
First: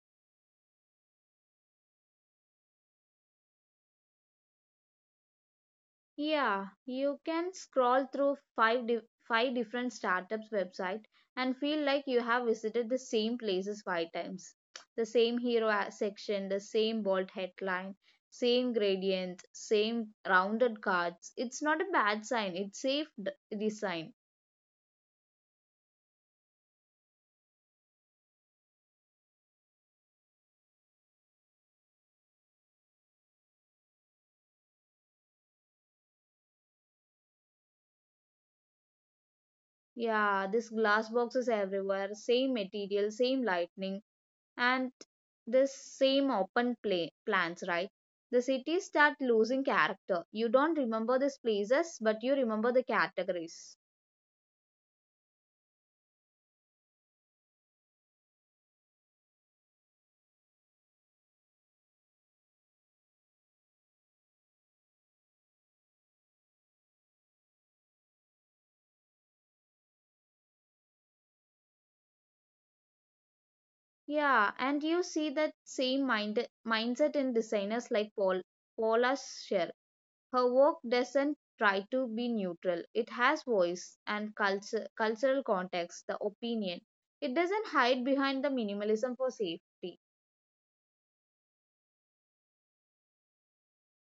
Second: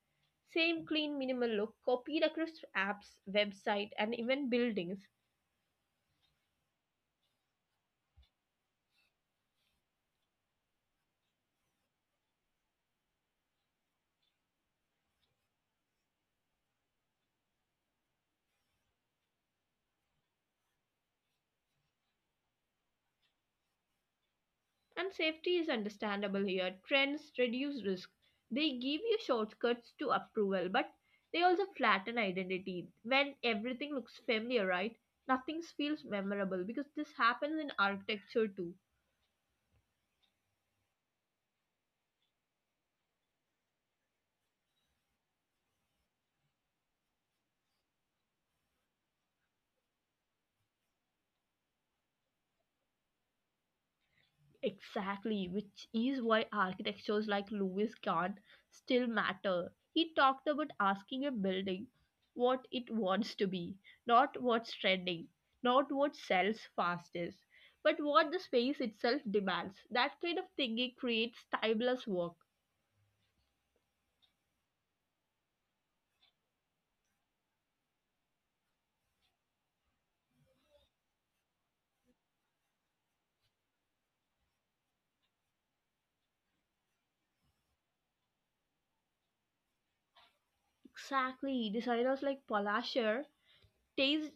same clean minimal look copied across apps, website, and even buildings. Yeah, you can scroll through five different startups website and feel like you have visited the same places five times. The same section, the same bold headline, same gradient, same rounded cards. It's not a bad sign, it's design. And safety is understandable here. Trends reduce risk. They give you shortcuts to approval, but they also flatten identity. When everything looks familiar, right? Nothing feels memorable because this happens in architecture too. Yeah, this glass boxes everywhere, same material, same lightning, and this same open play plans, right? The cities start losing character. You don't remember these places, but you remember the categories. Exactly, which is why architectures like Louis Kahn still matter. He talked about asking a building what it wants to be, not what's trending, not what sells fastest, but what the space itself demands. That kind of thinking creates timeless work. Yeah, and you see that same mindset in designers like Paula Scher. Her work doesn't try to be neutral. It has voice and culture cultural context, the opinion. It doesn't hide behind the minimalism for safety. Exactly, designers like Palasher taste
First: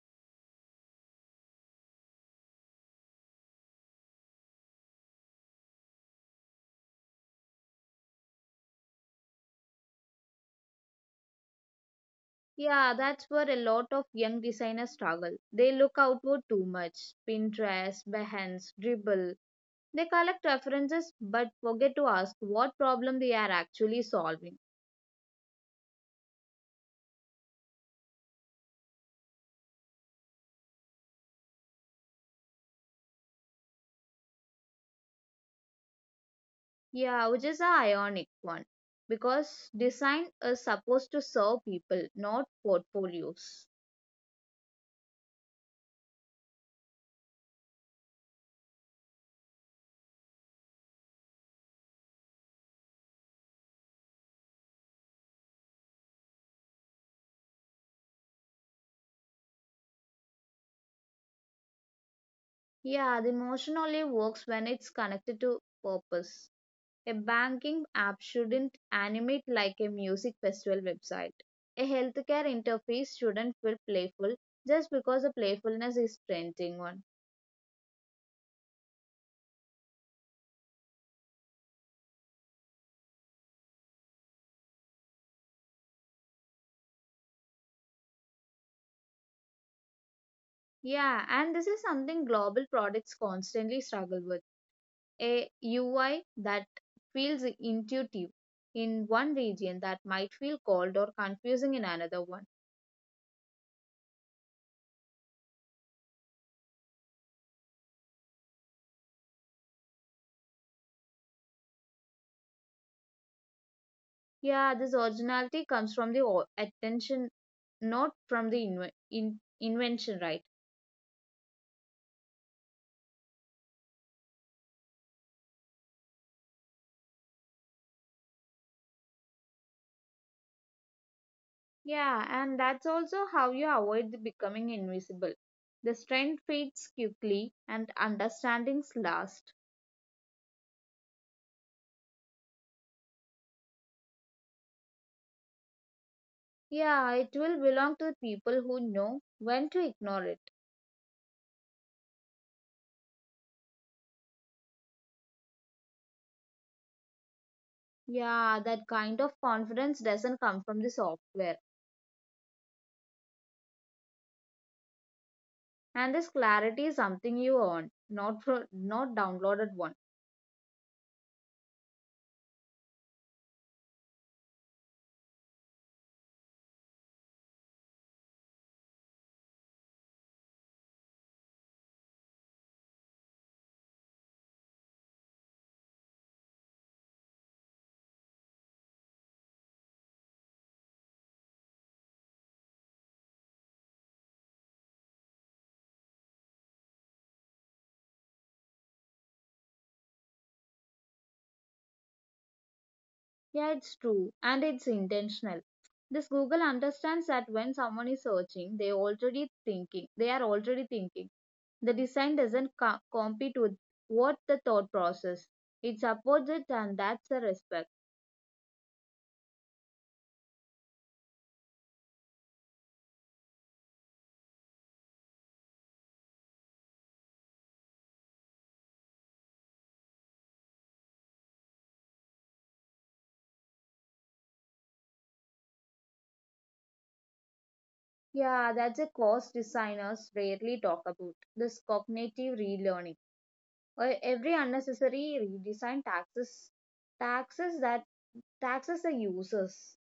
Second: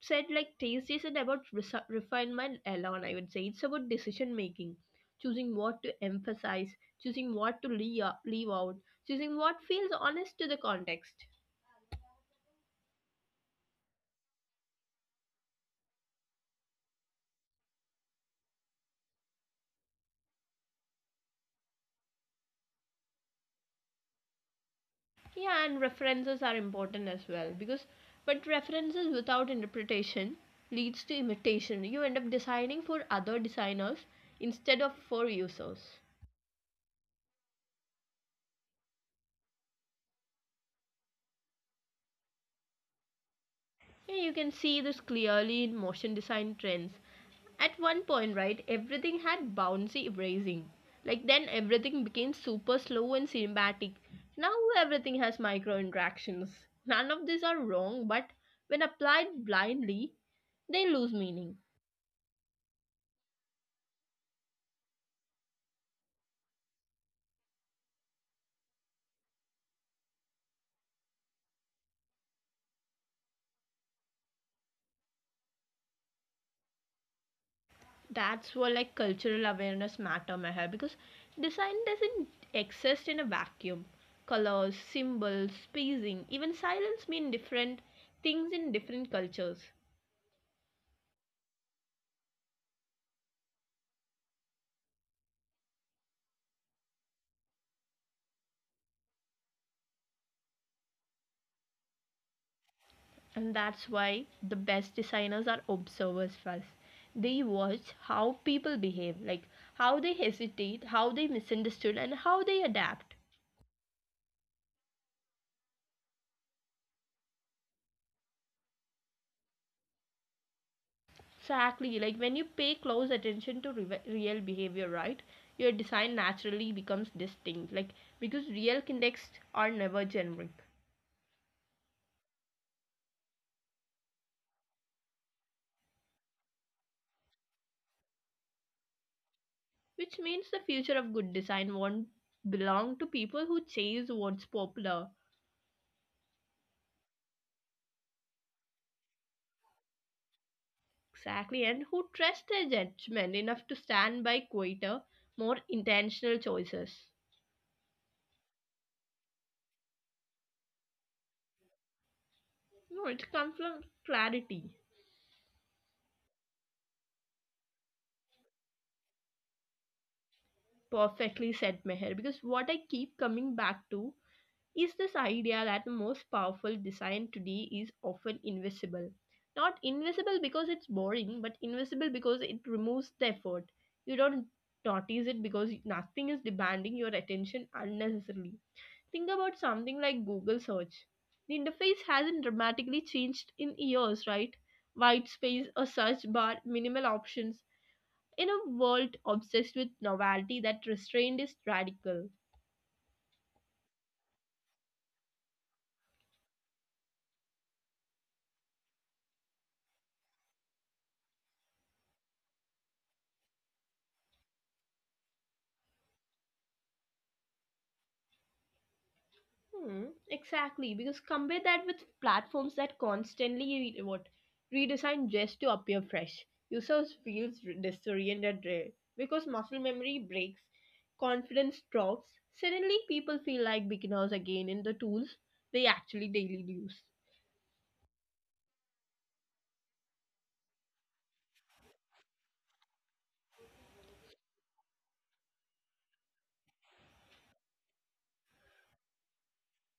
said, like, taste isn't about refinement alone, I would say. It's about decision making, choosing what to emphasize, choosing what to leave out, choosing what feels honest to the context. Yeah, that's where a lot of young designers struggle. They look outward too much. Pinterest, Behance, Dribble. They collect references but forget to ask what problem they are actually solving. Yeah, and references are important as well, because but references without interpretation leads to imitation. You end up designing for other designers instead of for users. Yeah, which is a ionic one. Because design is supposed to serve people, not portfolios. Yeah, you can see this clearly in motion design trends. At one point, right, everything had bouncy erasing. Like then everything became super slow and cinematic. Now everything has micro interactions. None of these are wrong, but when applied blindly, they lose meaning. Yeah, the emotion only works when it's connected to purpose. A banking app shouldn't animate like a music festival website. A healthcare interface shouldn't feel playful just because the playfulness is trending one. That's where like cultural awareness matter, Meher, because design doesn't exist in a vacuum. Colors, symbols, spacing, even silence mean different things in different cultures. Yeah, and this is something global products constantly struggle with. A UI that feels intuitive in one region that might feel cold or confusing in another one. And that's why the best designers are observers first. They watch how people behave, like how they hesitate, how they misunderstood, and how they adapt. Yeah, this originality comes from the attention, not from the invention, right? Exactly, like when you pay close attention to real behavior, right? Your design naturally becomes distinct, like, because real contexts are never generic. Yeah, and that's also how you avoid the becoming invisible. The strength fades quickly and understandings last. Which means the future of good design won't belong to people who chase what's popular. Yeah, it will belong to people who know when to ignore it. Exactly, and who trust their judgment enough to stand by quieter, more intentional choices. Yeah, that kind of confidence doesn't come from the software. No, it comes from clarity. And this clarity is something you earn, not from not downloaded one. Perfectly said, Meher. Because what I keep coming back to is this idea that the most powerful design today is often invisible. Not invisible because it's boring, but invisible because it removes the effort. You don't notice it because nothing is demanding your attention unnecessarily. Think about something like Google search. The interface hasn't dramatically changed in years, right? White space, a search bar, minimal options. In a world obsessed with novelty, that restraint is radical. Yeah, it's true, and it's intentional. This Google understands that when someone is searching, they already thinking. They are already thinking. The design doesn't compete with what the thought process. It supports it, and that's a respect. Hmm, exactly, because compare that with platforms that constantly re- what redesign just to appear fresh. Users feels disoriented because muscle memory breaks, confidence drops. Suddenly, people feel like beginners again in the tools they actually daily use. Yeah, that's a cost designers rarely talk about. This cognitive relearning. Every unnecessary redesign taxes taxes that taxes the users.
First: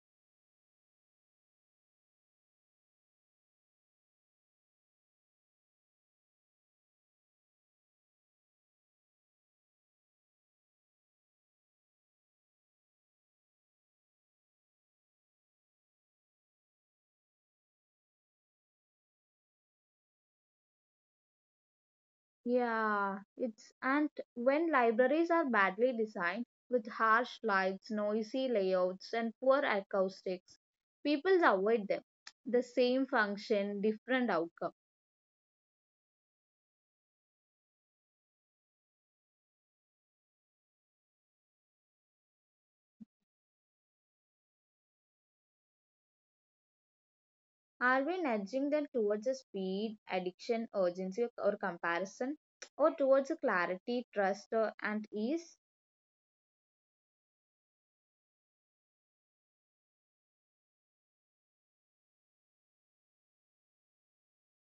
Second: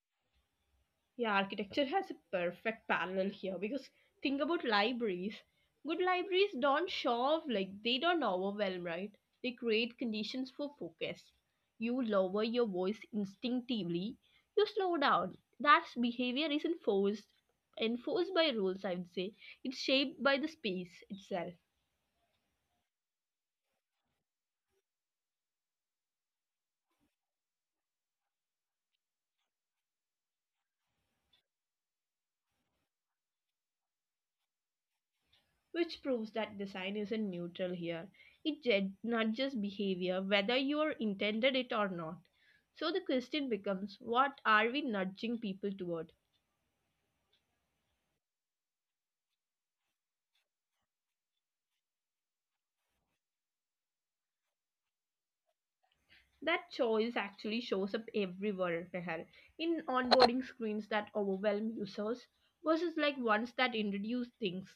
Yeah, architecture has a perfect parallel here because think about libraries. Good libraries don't show off, like they don't overwhelm, right? They create conditions for focus. You lower your voice instinctively, you slow down. That behavior isn't forced enforced by rules, I would say. It's shaped by the space itself. Yeah, it's and when libraries are badly designed with harsh lights, noisy layouts, and poor acoustics, people avoid them. The same function, different outcome. Which proves that design isn't neutral here. It nudges behavior whether you are intended it or not. So the question becomes, what are we nudging people toward? Are we nudging them towards a speed, addiction, urgency, or comparison, or towards a clarity, trust, or, and ease? That choice actually shows up everywhere, Meher, in onboarding screens that overwhelm users versus like ones that introduce things,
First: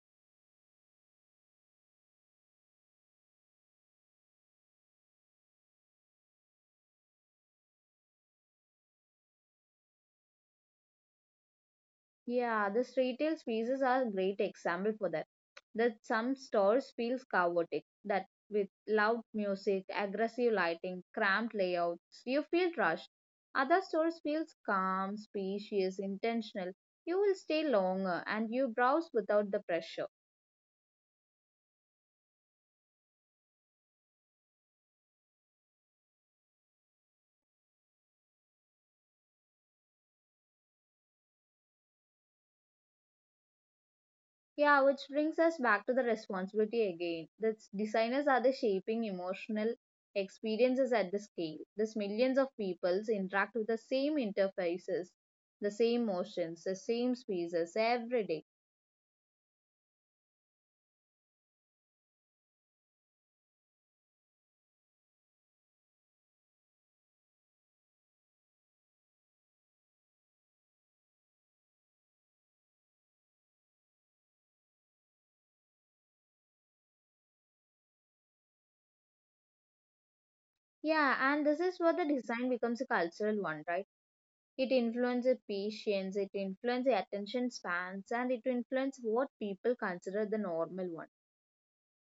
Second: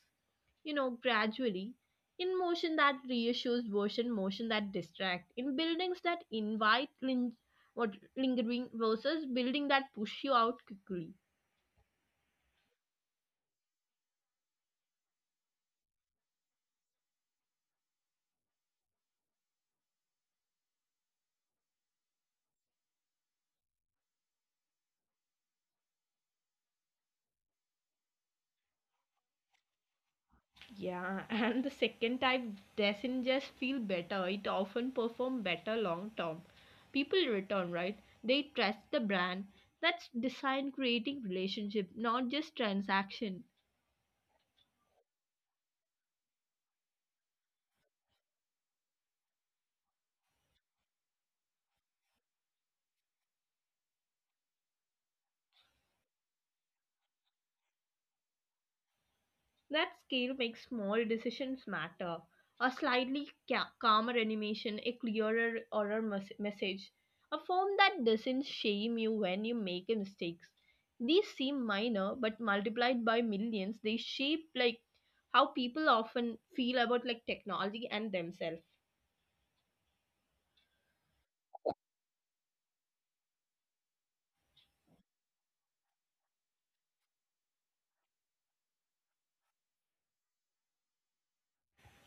gradually. In motion that reassures versus motion that distract. In buildings that invite lin- what lingering versus building that push you out quickly. Yeah, this retail spaces are a great example for that. That some stores feels chaotic, that with loud music, aggressive lighting, cramped layouts, you feel rushed. Other stores feels calm, spacious, intentional. You will stay longer and you browse without the pressure. Yeah, and the second type doesn't just feel better, it often perform better long term. People return, right? They trust the brand. That's design creating relationship, not just transaction. Yeah, which brings us back to the responsibility again. The designers are the shaping emotional experiences at the scale. These millions of peoples interact with the same interfaces, the same motions, the same spaces every day. That scale makes small decisions matter. A slightly calmer animation, a clearer oral message, a form that doesn't shame you when you make mistakes. These seem minor, but multiplied by millions, they shape like how people often feel about like technology and themselves. Yeah, and this is where the design becomes a cultural one, right? It influences patience, it influences attention spans, and it influences what people consider the normal one.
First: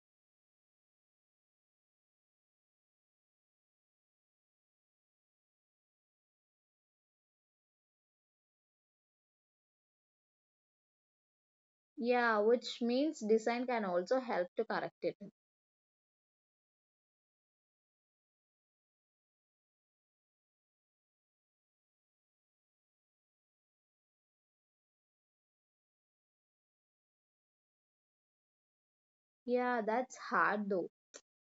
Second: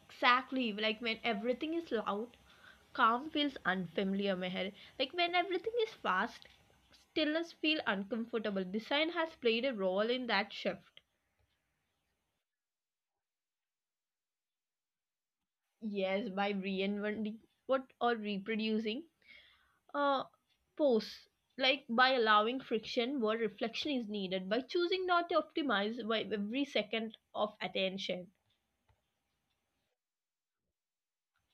Exactly, like when everything is loud, calm feels unfamiliar, Meher. Like when everything is fast, stillness feel uncomfortable. Design has played a role in that shift. Yeah, which means design can also help to correct it. Yes, by reinventing what or reproducing uh, pose, like by allowing friction where reflection is needed, by choosing not to optimize by every second of attention. Yeah, that's hard though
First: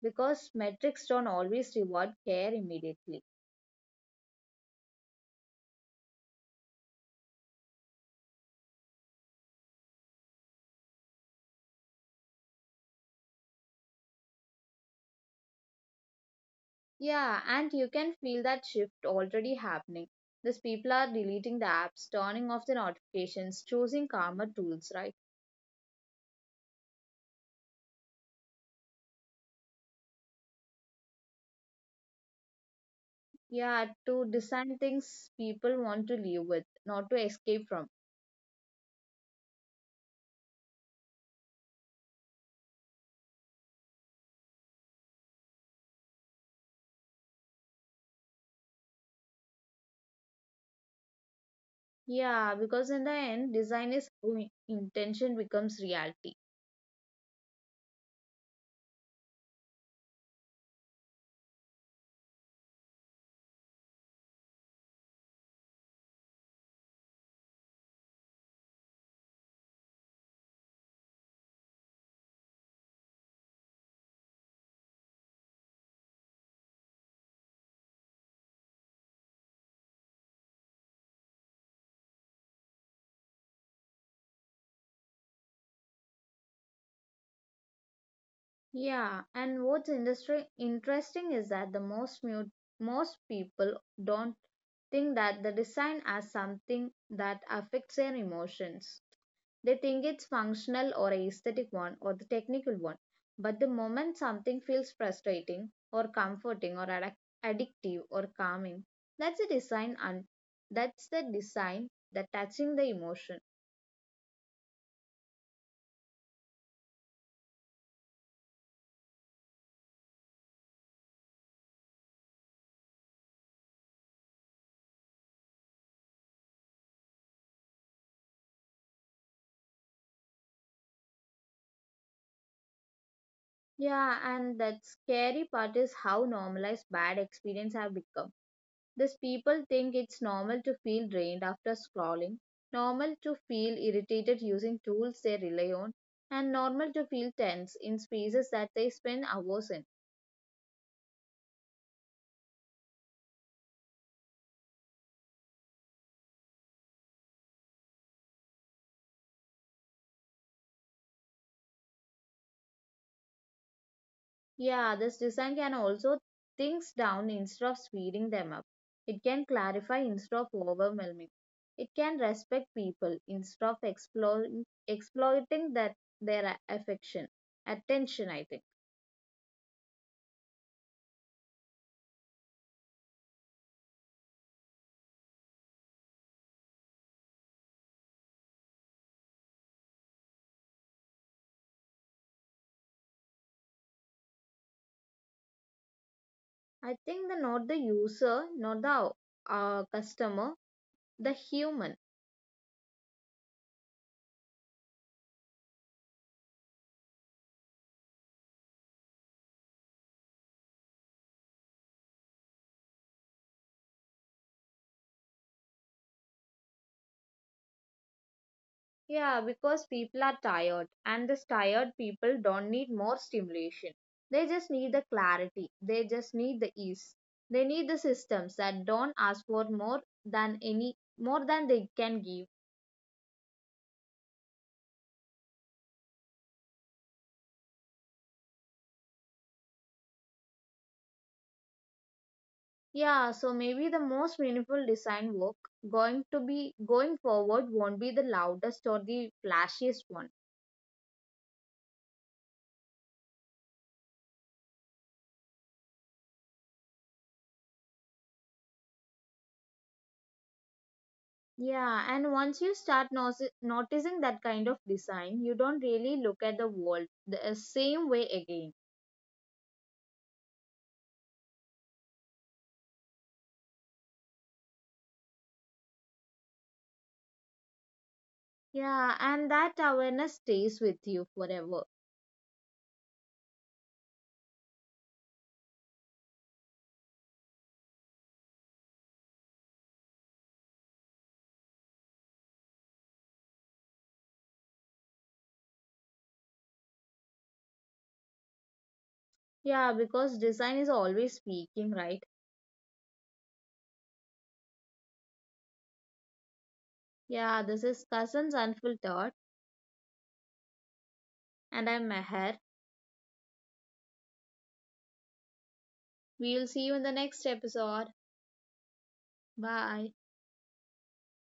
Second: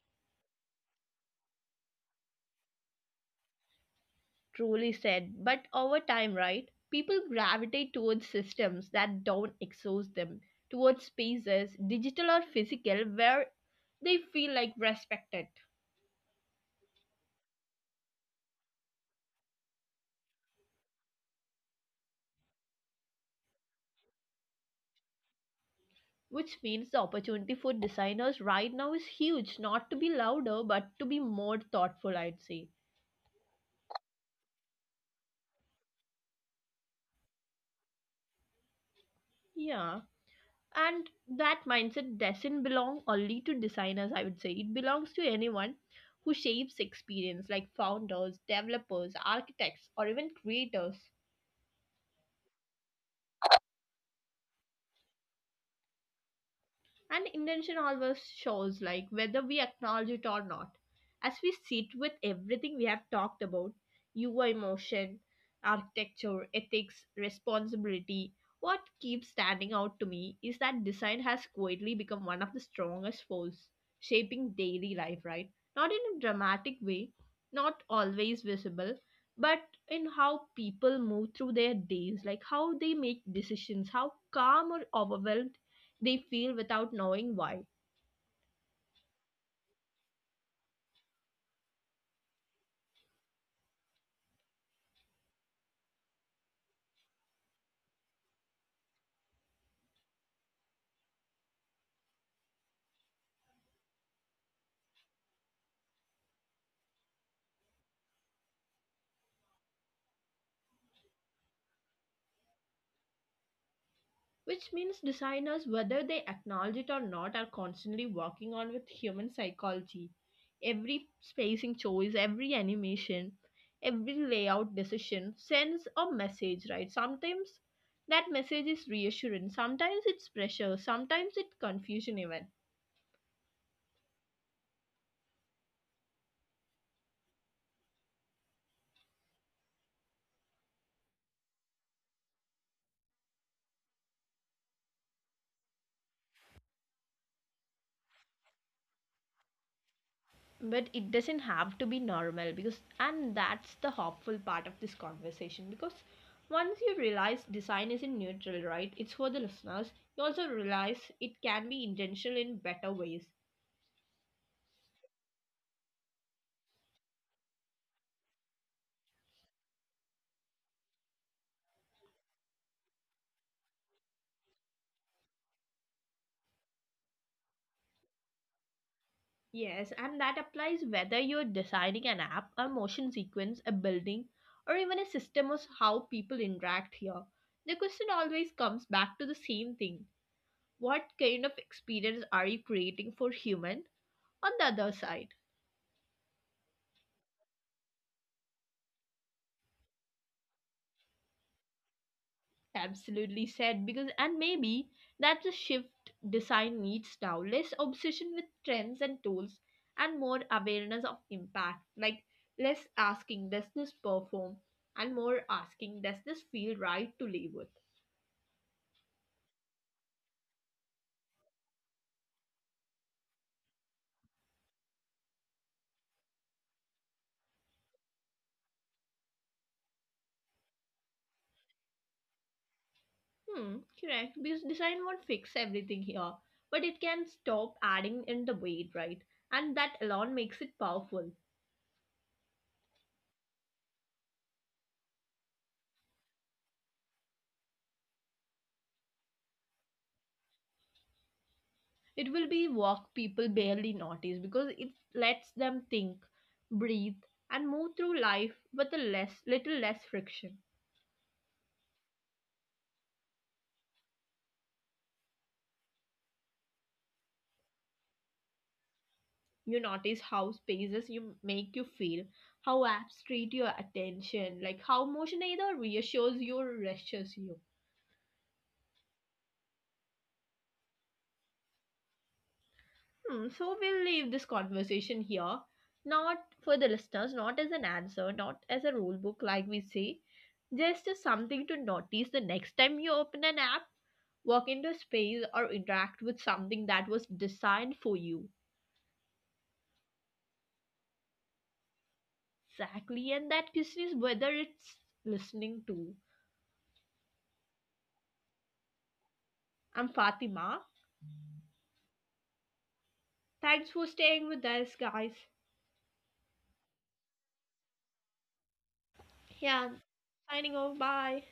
because metrics don't always reward care immediately. Truly said. But over time, right, people gravitate towards systems that don't exhaust them, towards spaces, digital or physical, where they feel like respected. Yeah, and you can feel that shift already happening. These people are deleting the apps, turning off the notifications, choosing calmer tools, right? Which means the opportunity for designers right now is huge, not to be louder but to be more thoughtful, I'd say. Yeah, to design things people want to live with, not to escape from. Yeah, and that mindset doesn't belong only to designers, I would say. It belongs to anyone who shapes experience, like founders, developers, architects, or even creators. Yeah, because in the end, design is how intention becomes reality. And intention always shows, like whether we acknowledge it or not. As we sit with everything we have talked about, your emotion, architecture, ethics, responsibility, what keeps standing out to me is that design has quietly become one of the strongest forces shaping daily life, right? Not in a dramatic way, not always visible, but in how people move through their days, like how they make decisions, how calm or overwhelmed they feel without knowing why. Yeah, and what's industry interesting is that the most people don't think that the design as something that affects their emotions. They think it's functional or a aesthetic one or the technical one. But the moment something feels frustrating or comforting or addictive or calming, that's a design and that's the design that touching the emotion. Which means designers, whether they acknowledge it or not, are constantly working on with human psychology. Every spacing choice, every animation, every layout decision sends a message, right? Sometimes that message is reassurance, sometimes it's pressure, sometimes it's confusion, even. Yeah, and that scary part is how normalized bad experience have become. These people think it's normal to feel drained after scrolling, normal to feel irritated using tools they rely on, and normal to feel tense in spaces that they spend hours in. But it doesn't have to be normal, because and that's the hopeful part of this conversation, because once you realize design isn't neutral, right, it's for the listeners, you also realize it can be intentional in better ways. Yeah, this design can also things down instead of speeding them up. It can clarify instead of overwhelming. It can respect people instead of exploring, exploiting that their affection, attention. I think. Yes, and that applies whether you're designing an app, a motion sequence, a building, or even a system of how people interact here. The question always comes back to the same thing: what kind of experience are you creating for human on the other side? I think the not the user, not the customer. The human. Absolutely said, because and maybe that's a shift design needs now. Less obsession with trends and tools and more awareness of impact. Like less asking, does this perform? And more asking, does this feel right to live with? Yeah, because people are tired, and these tired people don't need more stimulation. They just need the clarity. They just need the ease. They need the systems that don't ask for more than any more than they can give. Hmm, correct. Because design won't fix everything here. But it can stop adding in the weight, right? And that alone makes it powerful. Yeah, so maybe the most meaningful design work going to be going forward won't be the loudest or the flashiest one. It will be walk people barely notice because it lets them think, breathe, and move through life with a less little less friction. Yeah, and once you start noticing that kind of design, you don't really look at the world the same way again. You notice how spaces you make you feel, how apps treat your attention, like how motion either reassures you or reassures you. Yeah, and that awareness stays with you forever. Hmm, so we'll leave this conversation here, not for the listeners, not as an answer, not as a rule book like we say, just as something to notice the next time you open an app, walk into a space, or interact with something that was designed for you. Yeah, because design is always speaking, right? Exactly, and that question is whether it's listening to. Yeah, this is Cousins Unfiltered, I'm Fatima. and I'm Meher. Thanks for staying with us, guys. We will see you in the next episode. Yeah, Bye. signing off. Bye.